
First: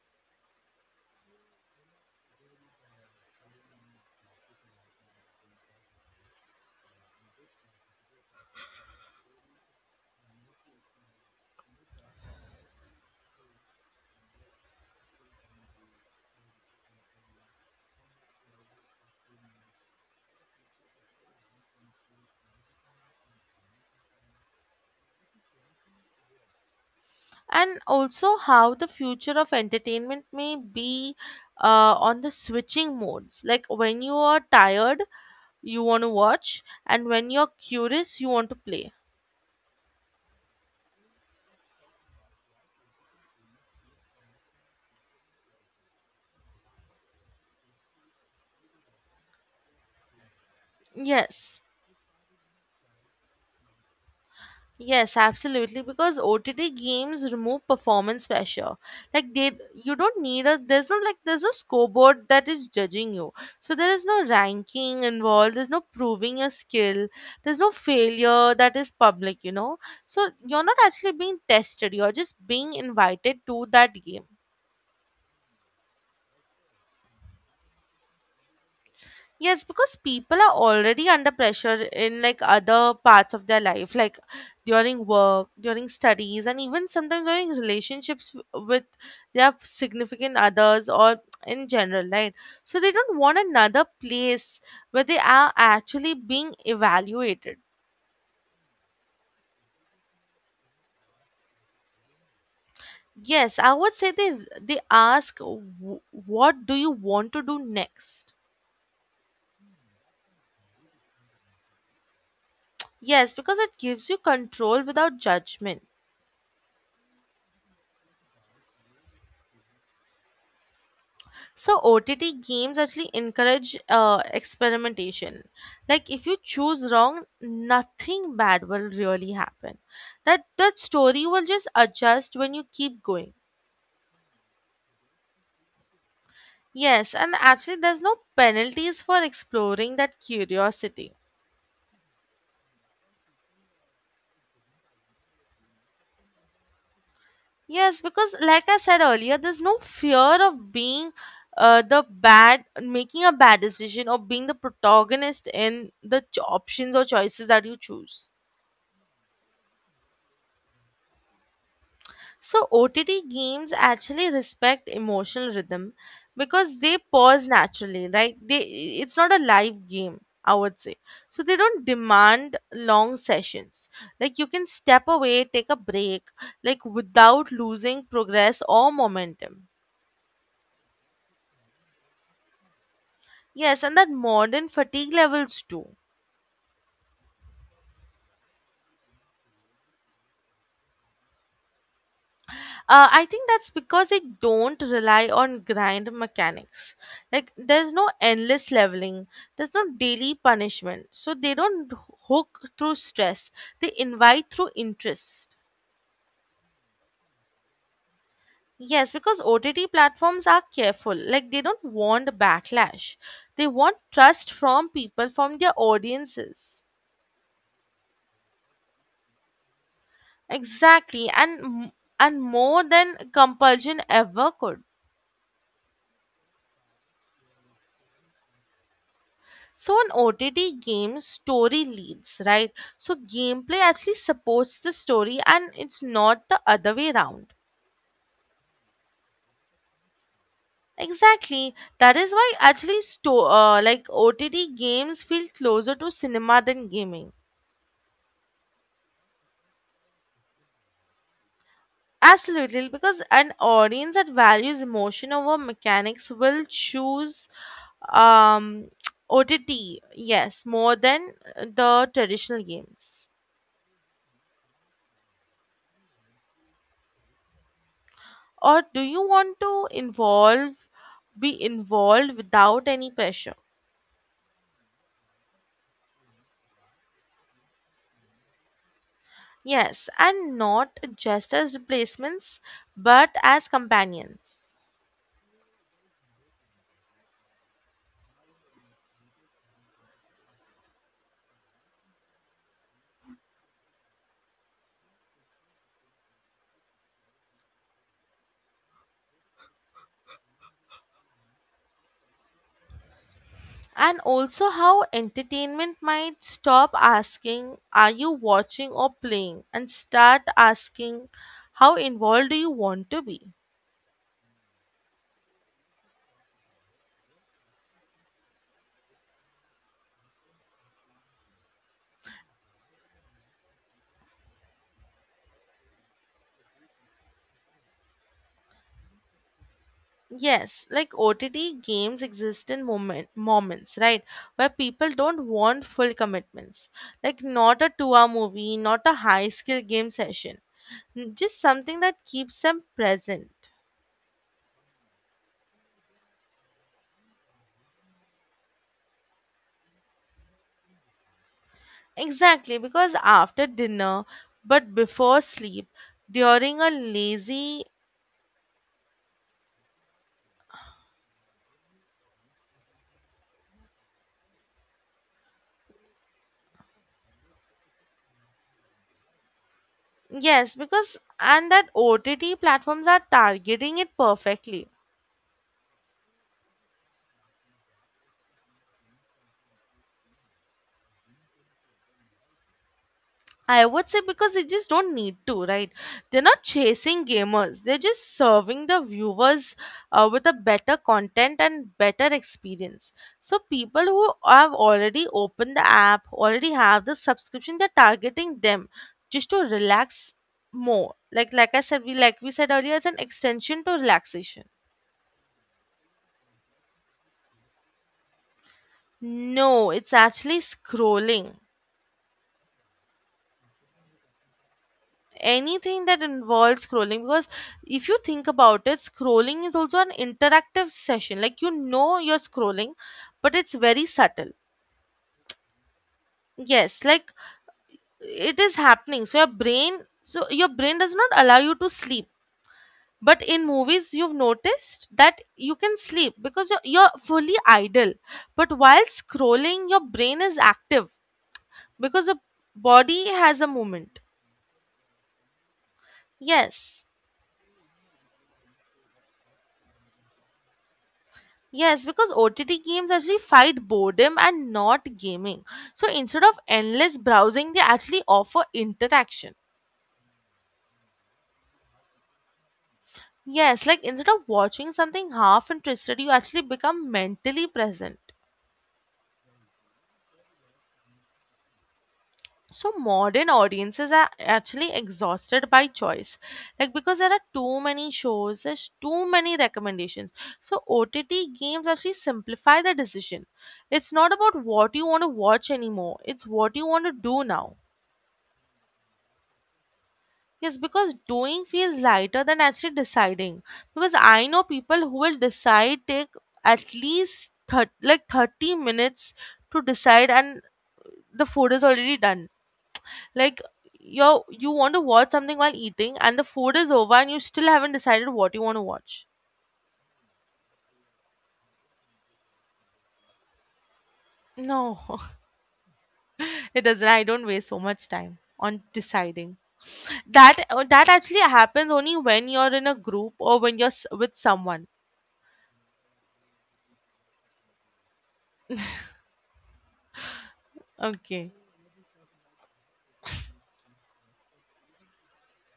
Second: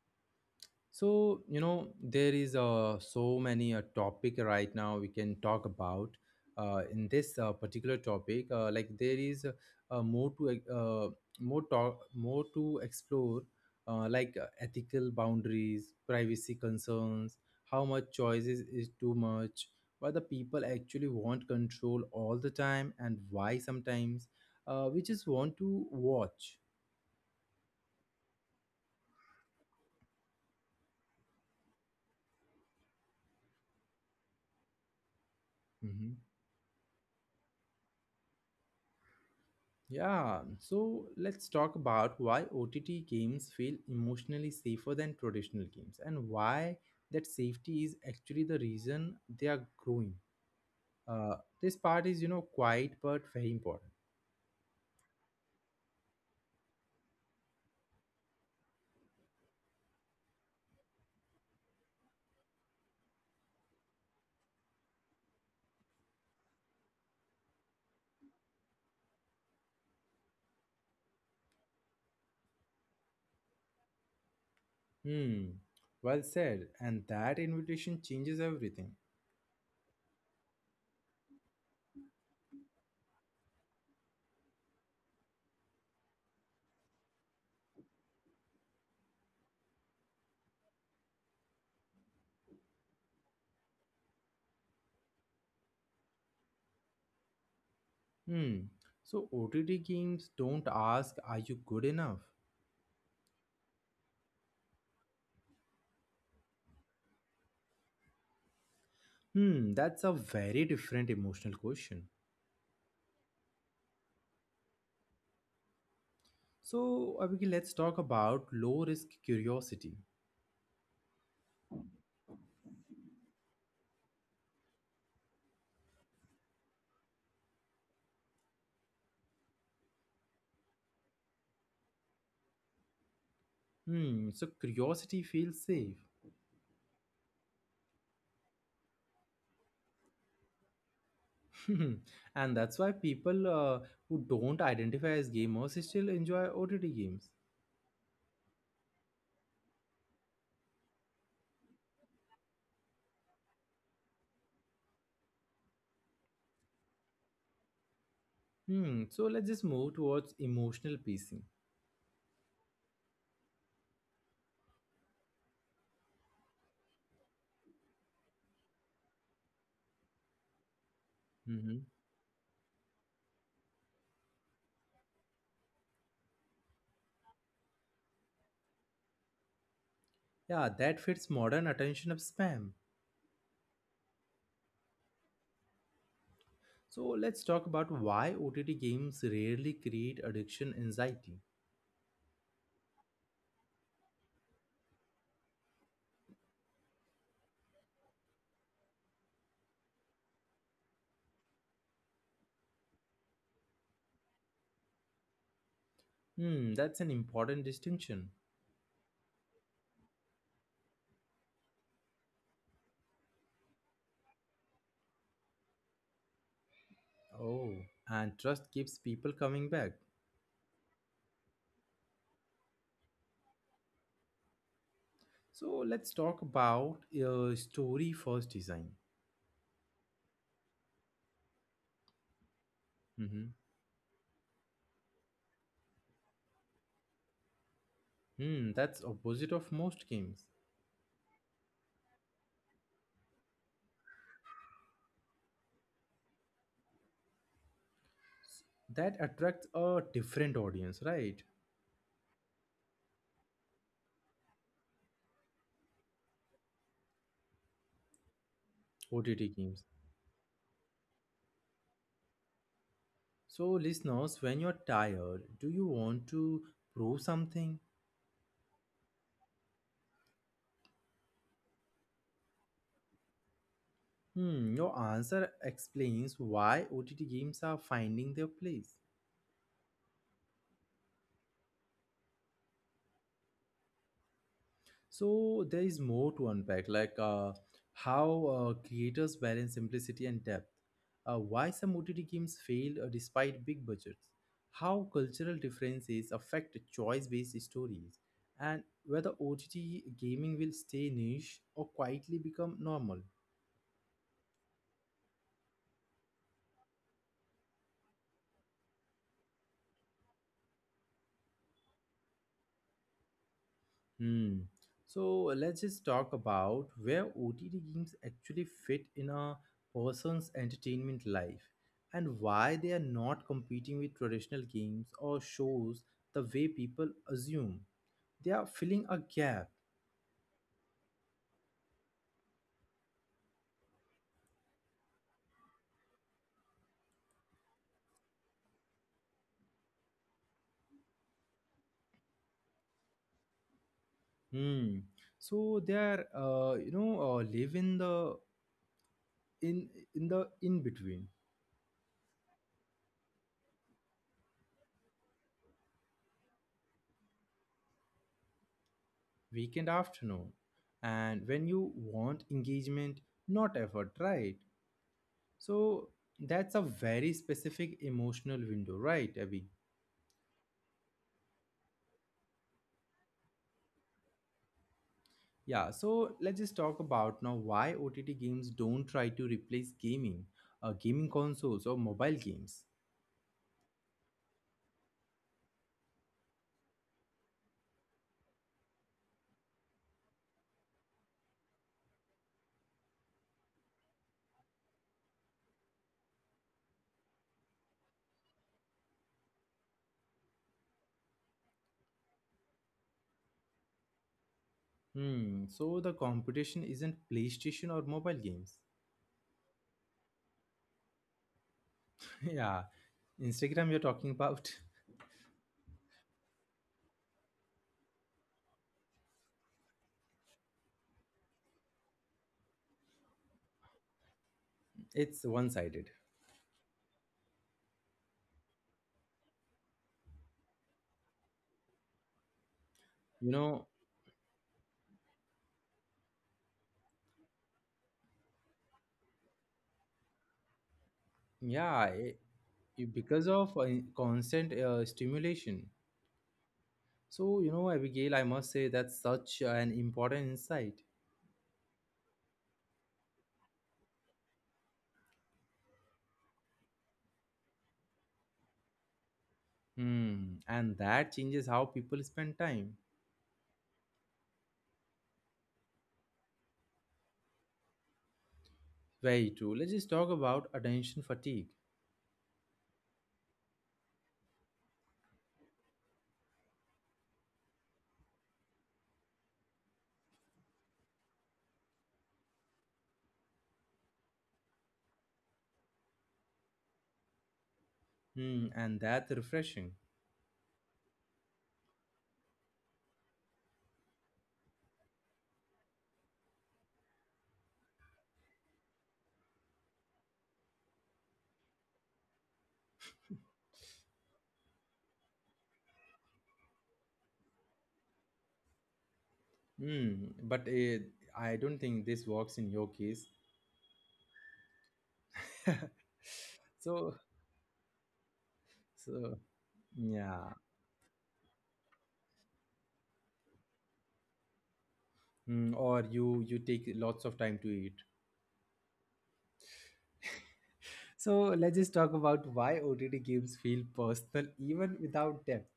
So, there is so many a topic right now we can talk about. In this particular topic, like there is uh, more to uh, more talk, more to explore, like ethical boundaries, privacy concerns, how much choices is too much. Why the people actually want control all the time, and why sometimes we just want to watch. And also, how the future of entertainment may be on the switching modes. Like when you are tired, you want to Mhm. watch, and when you're curious, you want to play. Yeah, so let's talk about why OTT games feel emotionally safer than traditional games and why that safety is actually the reason they are growing. Uh, Yes. this part is, quiet but very important. Yes, absolutely. Because OTT games remove performance pressure. Like they, you don't need a. There's There's no scoreboard that is judging you. So there is no ranking involved. There's no proving your skill. There's no failure that is public. You know. So you're not actually being tested. You're just being invited to that game. Hmm, well said. And that invitation changes everything. Yes, because people are already under pressure in like other parts of their life, like during work, during studies, and even sometimes during relationships with their significant others or in general, right? So they don't want another place where they are actually being evaluated. Hmm, so OTT games don't ask, are you good enough? Yes, I would say they ask, what do you want to do next?" Hmm, that's a very different emotional question. Yes, because it gives you control without judgment. So, Abhiki, let's talk about low risk curiosity. So OTT games actually encourage experimentation. Like if you choose wrong, nothing bad will really happen. That story will just adjust when you keep going. Hmm, so curiosity feels safe. Yes, and actually there's no penalties for exploring that curiosity. And that's why people who don't identify as gamers still enjoy OTT games. Yes, because like I said earlier, there's no fear of being the bad, making a bad decision or being the protagonist in the options or choices that you choose. Hmm, so let's just move towards emotional pacing. So OTT games actually respect emotional rhythm because they pause naturally, right? They It's not a live game, I would say. So they Hmm. don't demand long sessions. Like you can step away, take a break, like without losing progress or momentum. Yeah, that fits modern attention of spam. Yes, and that modern fatigue levels too. So let's talk about why OTT games rarely create addiction anxiety. I think that's because they don't rely on grind mechanics. Like, there's no endless leveling, there's no daily punishment. So, they don't hook through stress, they invite through interest. Hmm, that's an important distinction. Yes, because OTT platforms are careful. Like, they don't want backlash, they want trust from people, from their audiences. Oh, and trust keeps people coming back. Exactly. And more than compulsion ever could. So let's talk about story first design. So on OTT games, story leads, right? So Mhm. gameplay actually supports the story and it's not the other way around. Hmm, that's opposite of most games. Exactly. That is why actually OTT games feel closer to cinema than gaming. That attracts a different audience, right? Absolutely, because an audience that values emotion over mechanics will choose um, OTT games. OTT, yes, more than the traditional games. So listeners, when you're tired, do you want to prove something? Or do you want to involve be involved without any pressure? Hmm, your answer explains why OTT games are finding their place. Yes, and not just as replacements but as companions. So there is more to unpack, like how creators balance simplicity and depth, why some OTT games fail despite big budgets, how cultural differences affect choice-based stories, and whether OTT gaming will stay niche or quietly become normal. And also how entertainment might stop asking are you watching or playing and start asking how involved do you want to be. Hmm. So let's just talk about where OTT games actually fit in a person's entertainment life and why they are not competing with traditional games or shows the way people assume. They are filling a gap. Yes, like OTT games exist in moments, right? Where people don't want full commitments. Like, not a 2 hour movie, not a high skill game session. Just something that keeps them present. Hmm. So they are, live in the in in between Exactly, because after dinner, but before sleep, during a lazy. weekend afternoon, and when you want engagement, not effort, right? So that's a very specific emotional window, right, Abby? Yes, because. And that OTT platforms are targeting it perfectly. Yeah, so let's just talk about now why OTT games don't try to replace gaming, gaming consoles or mobile games. I would say because they just don't need to, right? They're not chasing gamers. They're just serving the viewers with a better content and better experience. So people who have already opened the app, already have the subscription, they're targeting them just to relax more. Like we said earlier, it's an extension to relaxation. Hmm, so the competition isn't PlayStation or mobile games. No, it's actually scrolling. Yeah, Instagram you're talking about. Anything that involves scrolling, because if you think about it, scrolling is also an interactive session, like, you know, you're scrolling but it's very subtle. It's one-sided. Yes, like it is happening, so your brain does not allow you to sleep, but You in know, movies you've noticed that you can sleep because you're fully idle, but while scrolling your brain is active yeah, because the body because has a of movement. constant stimulation. Yes. So, Abigail, I must say that's such an important insight. Yes, because OTT games actually fight boredom and not gaming. So instead of endless browsing, they actually offer interaction. Hmm, and that changes how people spend time. Yes, like instead of watching something half interested, you actually become mentally present. Very true. Let's just talk about attention fatigue. So modern audiences are actually exhausted by choice. Like because there are too many shows, there's too many recommendations. So OTT games actually simplify the decision. It's not about what you want to watch anymore, it's what you want to do now. Hmm, and that's refreshing. Yes, because doing feels lighter than actually deciding. Because I know people who will decide take at least 30 minutes to decide and the food is already done. Like you want to watch something while eating and the food is over and you still haven't decided what you want to watch. Hmm, but I don't think this works in your case. No, it doesn't. So, I don't waste so much time on so, deciding. yeah. That actually happens only when you're in a group or when you're with someone. Hmm, or you take lots of time to eat. So Okay. let's just talk about why OTT games feel personal even without depth.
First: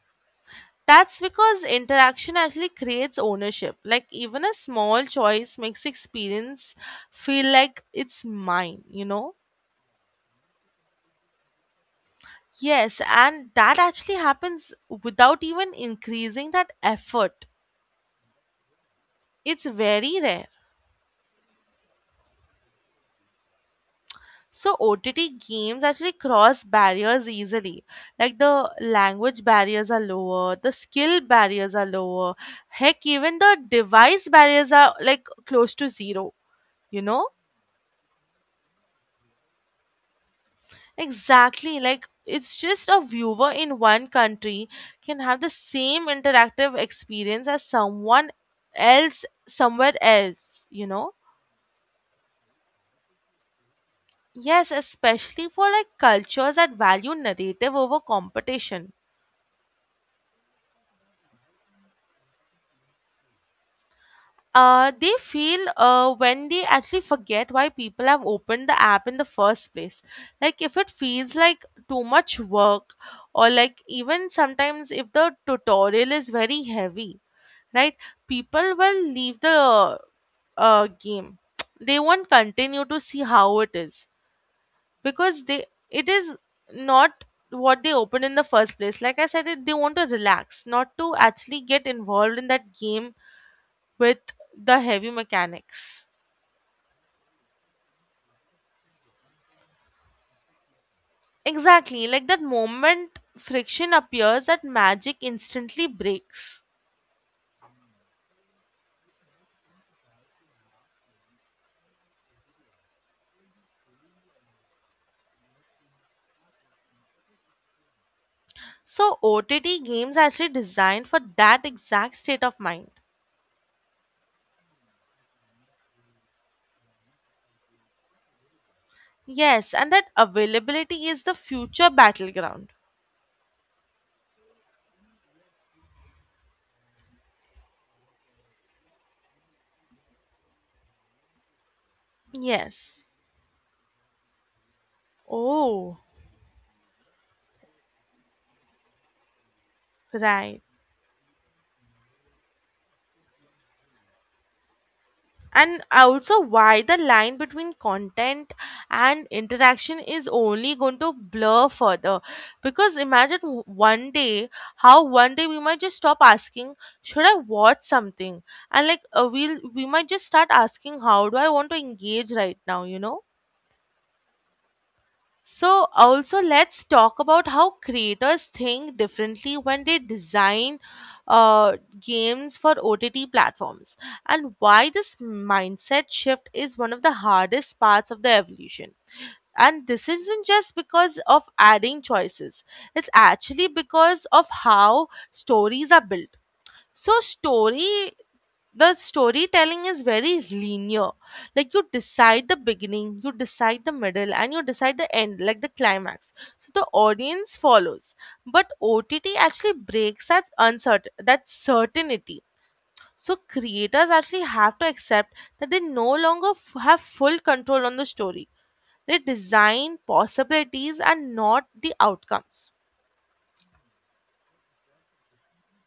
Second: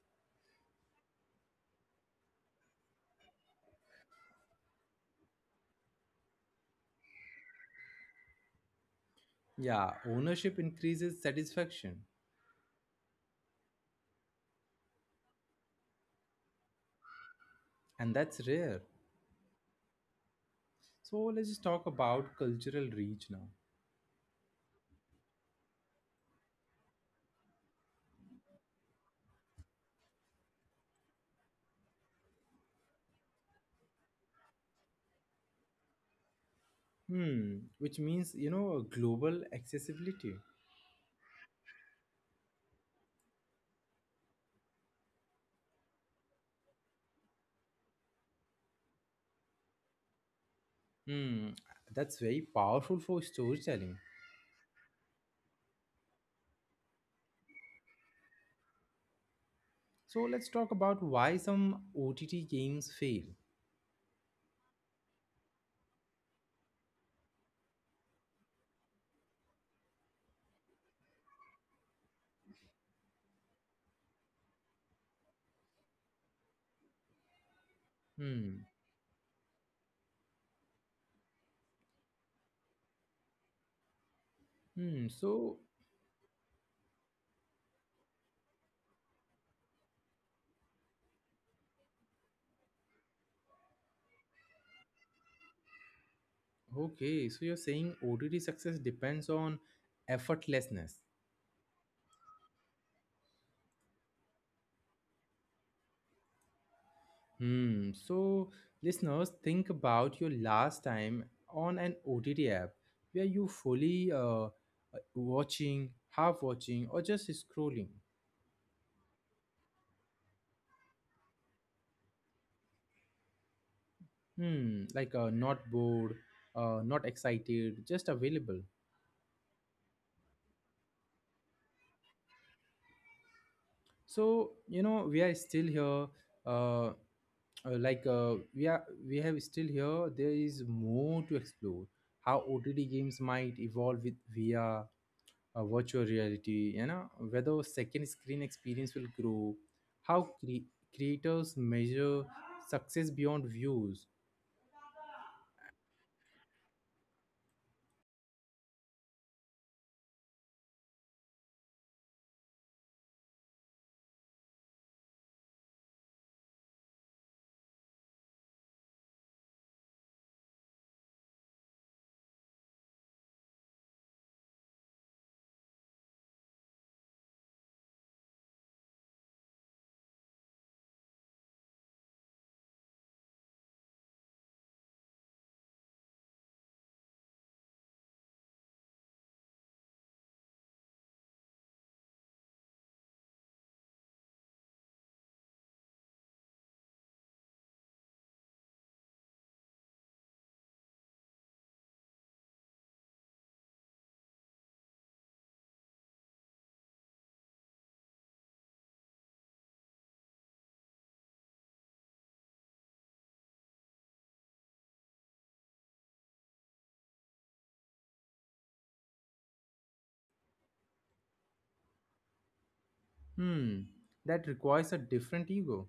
That's because interaction actually creates ownership. Like even a small choice makes experience feel like it's mine, you know? Yeah, ownership increases satisfaction, Yes, and that actually happens without even increasing that effort. and that's rare. It's very rare. So let's just talk about cultural reach now. So OTT games actually cross barriers easily. Like the language barriers are lower, the skill barriers are lower. Heck, even the device barriers are like close to zero, you know? Hmm, which means, global accessibility. Exactly. Like it's just a viewer in one country can have the same interactive experience as someone else somewhere else, you know? Hmm, that's very powerful for storytelling. Yes, especially for like cultures that value narrative over competition. So let's talk about why some OTT games fail. They feel when they actually forget why people have opened the app in the first place. Like, if it feels like too much work, or like even sometimes if the tutorial is very heavy, right, Hmm, people will leave the game. They won't continue to see how it is, hmm. because So, they it is not what they opened in the first place. Like I said, it, they want to relax, not to actually get involved in that game with the heavy mechanics. okay, so you're saying OTT success depends on effortlessness. Exactly, like that moment friction appears, that magic instantly breaks. Hmm. So, listeners, think about your last time on an OTT app where you fully watching, half watching, or just scrolling. So OTT games are actually designed for that exact state of mind. Hmm, like not bored, not excited, just available. Yes, and that availability is the future battleground. So, we are still here, like, we have still here, there is more to explore how OTD Yes. games might evolve with VR, Oh, virtual reality, whether second screen experience will grow, how right. Creators measure success beyond views. And also, why the line between content and interaction is only going to blur further. Because imagine one day we might just stop asking, should I watch something? And like, we might just start asking, how do I want to engage right now, you know? So, also, let's talk about how creators think differently when they design games for OTT platforms, and why this mindset shift is one of the hardest parts of the evolution. And this isn't just because of adding choices, it's actually because of how stories are built. So, story the storytelling is very linear. Like you decide the beginning, you decide the middle, and you decide the end, like the climax. So the audience follows, but OTT actually breaks that uncertain that certainty. So creators actually have to accept that they no longer have full control on the story. They design possibilities and not the outcomes. Hmm, that requires a different ego.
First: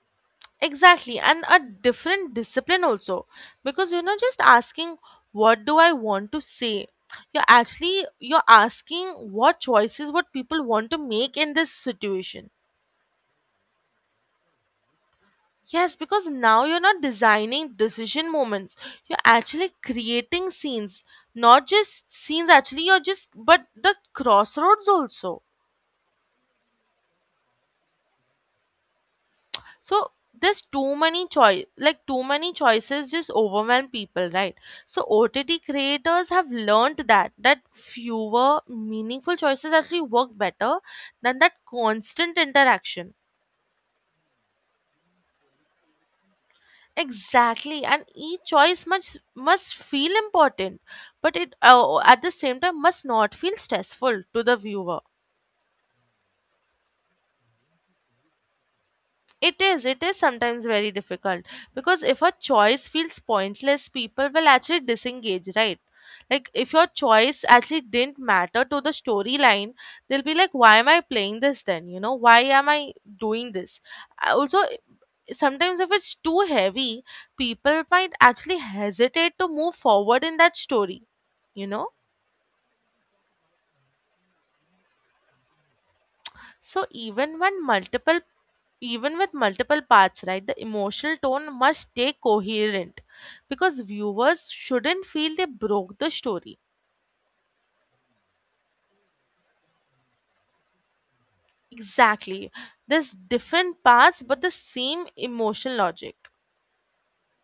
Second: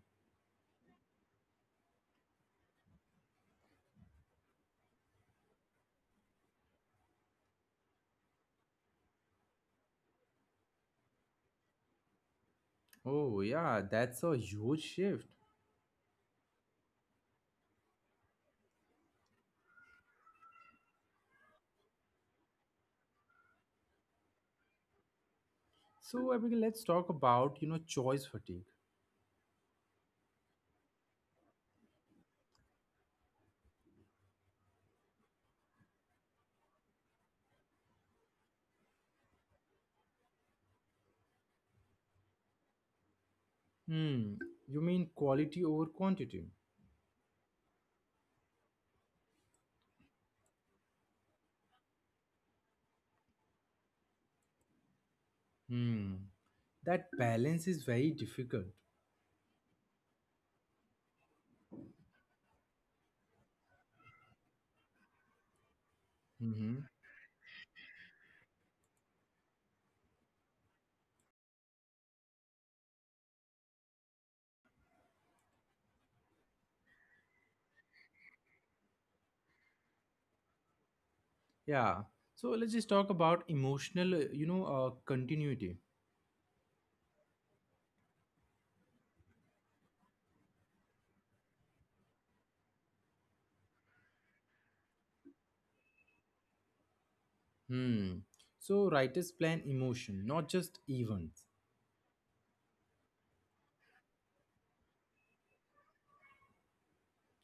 Exactly, and a different discipline also, because you're not just asking what do I want to say. You're asking what choices what people want to make in this situation. Oh yeah, that's a huge shift. Yes, because now you're not designing decision moments. You're actually creating scenes, not just scenes, actually you're just but the crossroads also. So, Abigail, let's talk about, choice fatigue. So there's too many choice, like too many choices just overwhelm people, right? So OTT creators have learned that fewer meaningful choices actually work better than that constant interaction. Hmm. You mean quality over quantity? Exactly, and each choice must feel important, but it at the same time must not feel stressful to the viewer. Hmm. That balance is very difficult. It is sometimes very difficult, because if a choice feels pointless, people will actually disengage, right? Like, if Mm-hmm. your choice actually didn't matter to the storyline, they'll be like, why am I playing this then? You know, why am I doing this? I also, sometimes if it's too heavy, people might actually hesitate to move forward in that story, you know? Yeah. So let's just talk about emotional, continuity. So, even with multiple parts, right, the emotional tone must stay coherent, because viewers shouldn't feel they broke the story. Hmm. So writers plan emotion, not just events. Exactly, there's different parts but the same emotional logic.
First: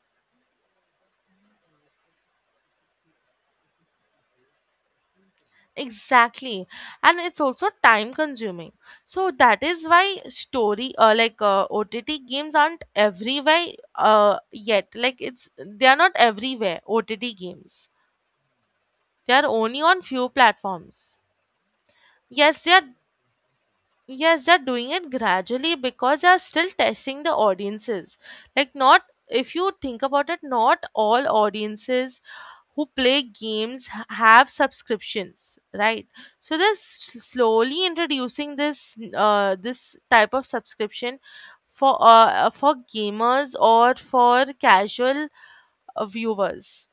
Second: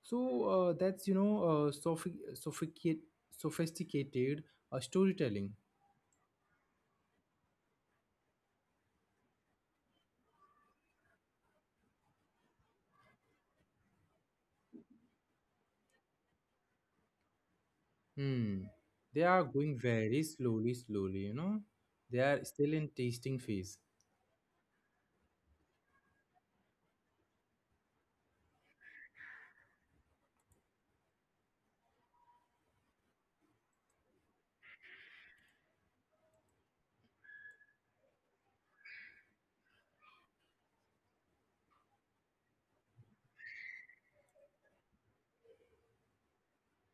So that's sophisticated, sophisticated storytelling. Exactly, and it's also time consuming. So that is why story like OTT games aren't everywhere yet. Like it's they are not everywhere, OTT games. Hmm. They They are are going only on very few slowly, platforms. slowly. They are Yes, still they are. in tasting phase. Yes, they're doing it gradually because they're still testing the audiences. Like, not if you think about it, not all audiences who play games have subscriptions, right? So they're slowly introducing this this type of subscription for gamers or for casual viewers.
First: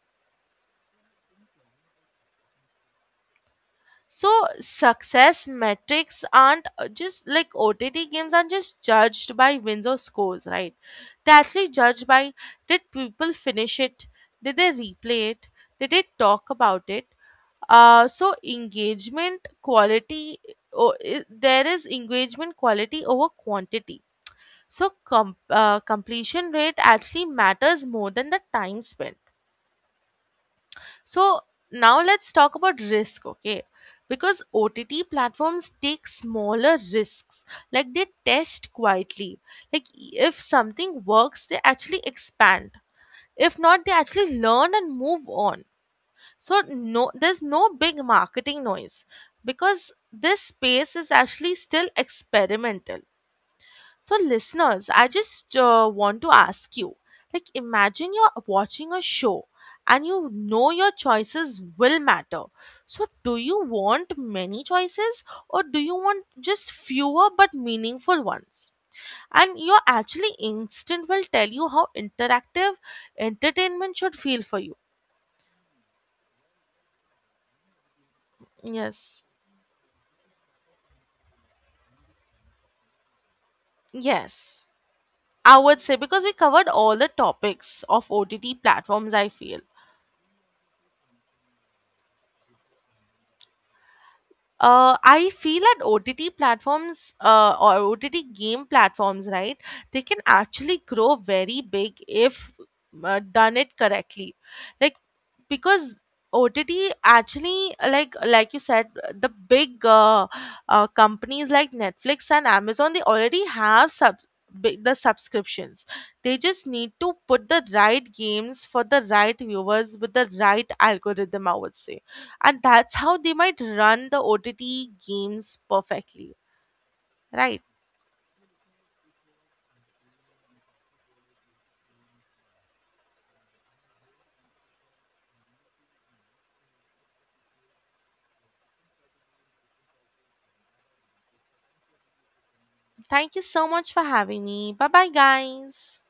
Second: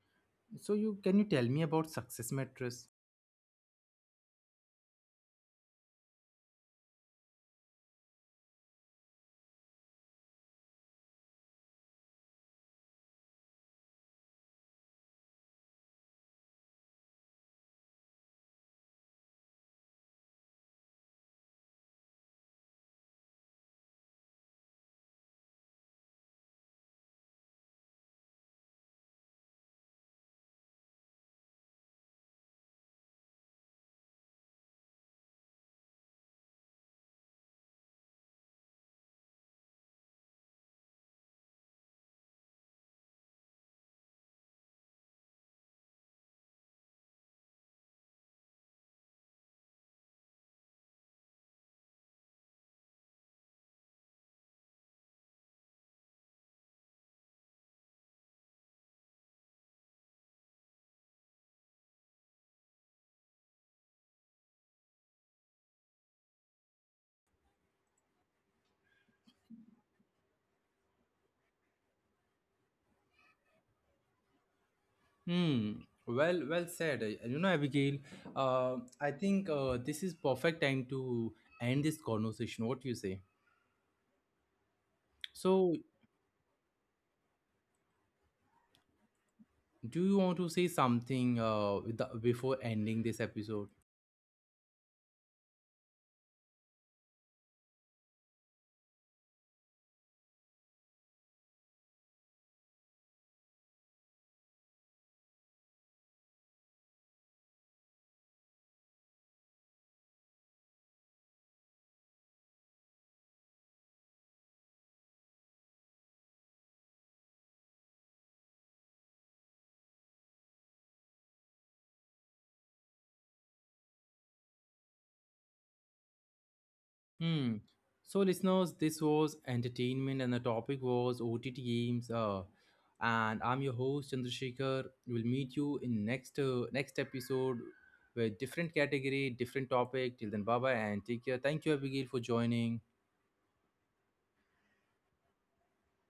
So you can you tell me about success matrix? So success metrics aren't just like OTT games aren't just judged by wins or scores, right? They actually judged by, did people finish it? Did they replay it? Did they talk about it? So engagement quality, or there is engagement quality over quantity. So completion rate actually matters more than the time spent. So now let's talk about risk, okay? Because OTT platforms take smaller risks, like they test quietly. Like if something works, they actually expand. If not, they actually learn and move on. So no, there's no big marketing noise because this space is actually still experimental. So, listeners, I just want to ask you, like, imagine you're watching a show and you know your choices will matter. So, do you want many choices or do you want just fewer but meaningful ones? And your actually instinct will tell you how interactive entertainment should feel for you. Hmm. Well, well said. Abigail, I Yes. think this is perfect time to end this conversation. What do you say? Yes. I So, would say because we covered all the topics of OTT platforms, I feel. do you want to say something before ending this episode? I feel that OTT platforms or OTT game platforms, right? They can actually grow very big if done it correctly. Like, because OTT actually, like you said, the big companies like Netflix and Amazon, they already have the subscriptions. They just need to put the right games for the right viewers with the right algorithm, I would say, and that's how they might run the OTT games perfectly, Hmm. right. So, listeners, this was entertainment, and the topic was OTT games. And I'm your host Chandrasekhar. We'll meet you in next next episode with different category, different topic. Till then, bye bye, and take care. Thank you, Abigail, for joining. Thank you so much for having me. Bye bye, guys.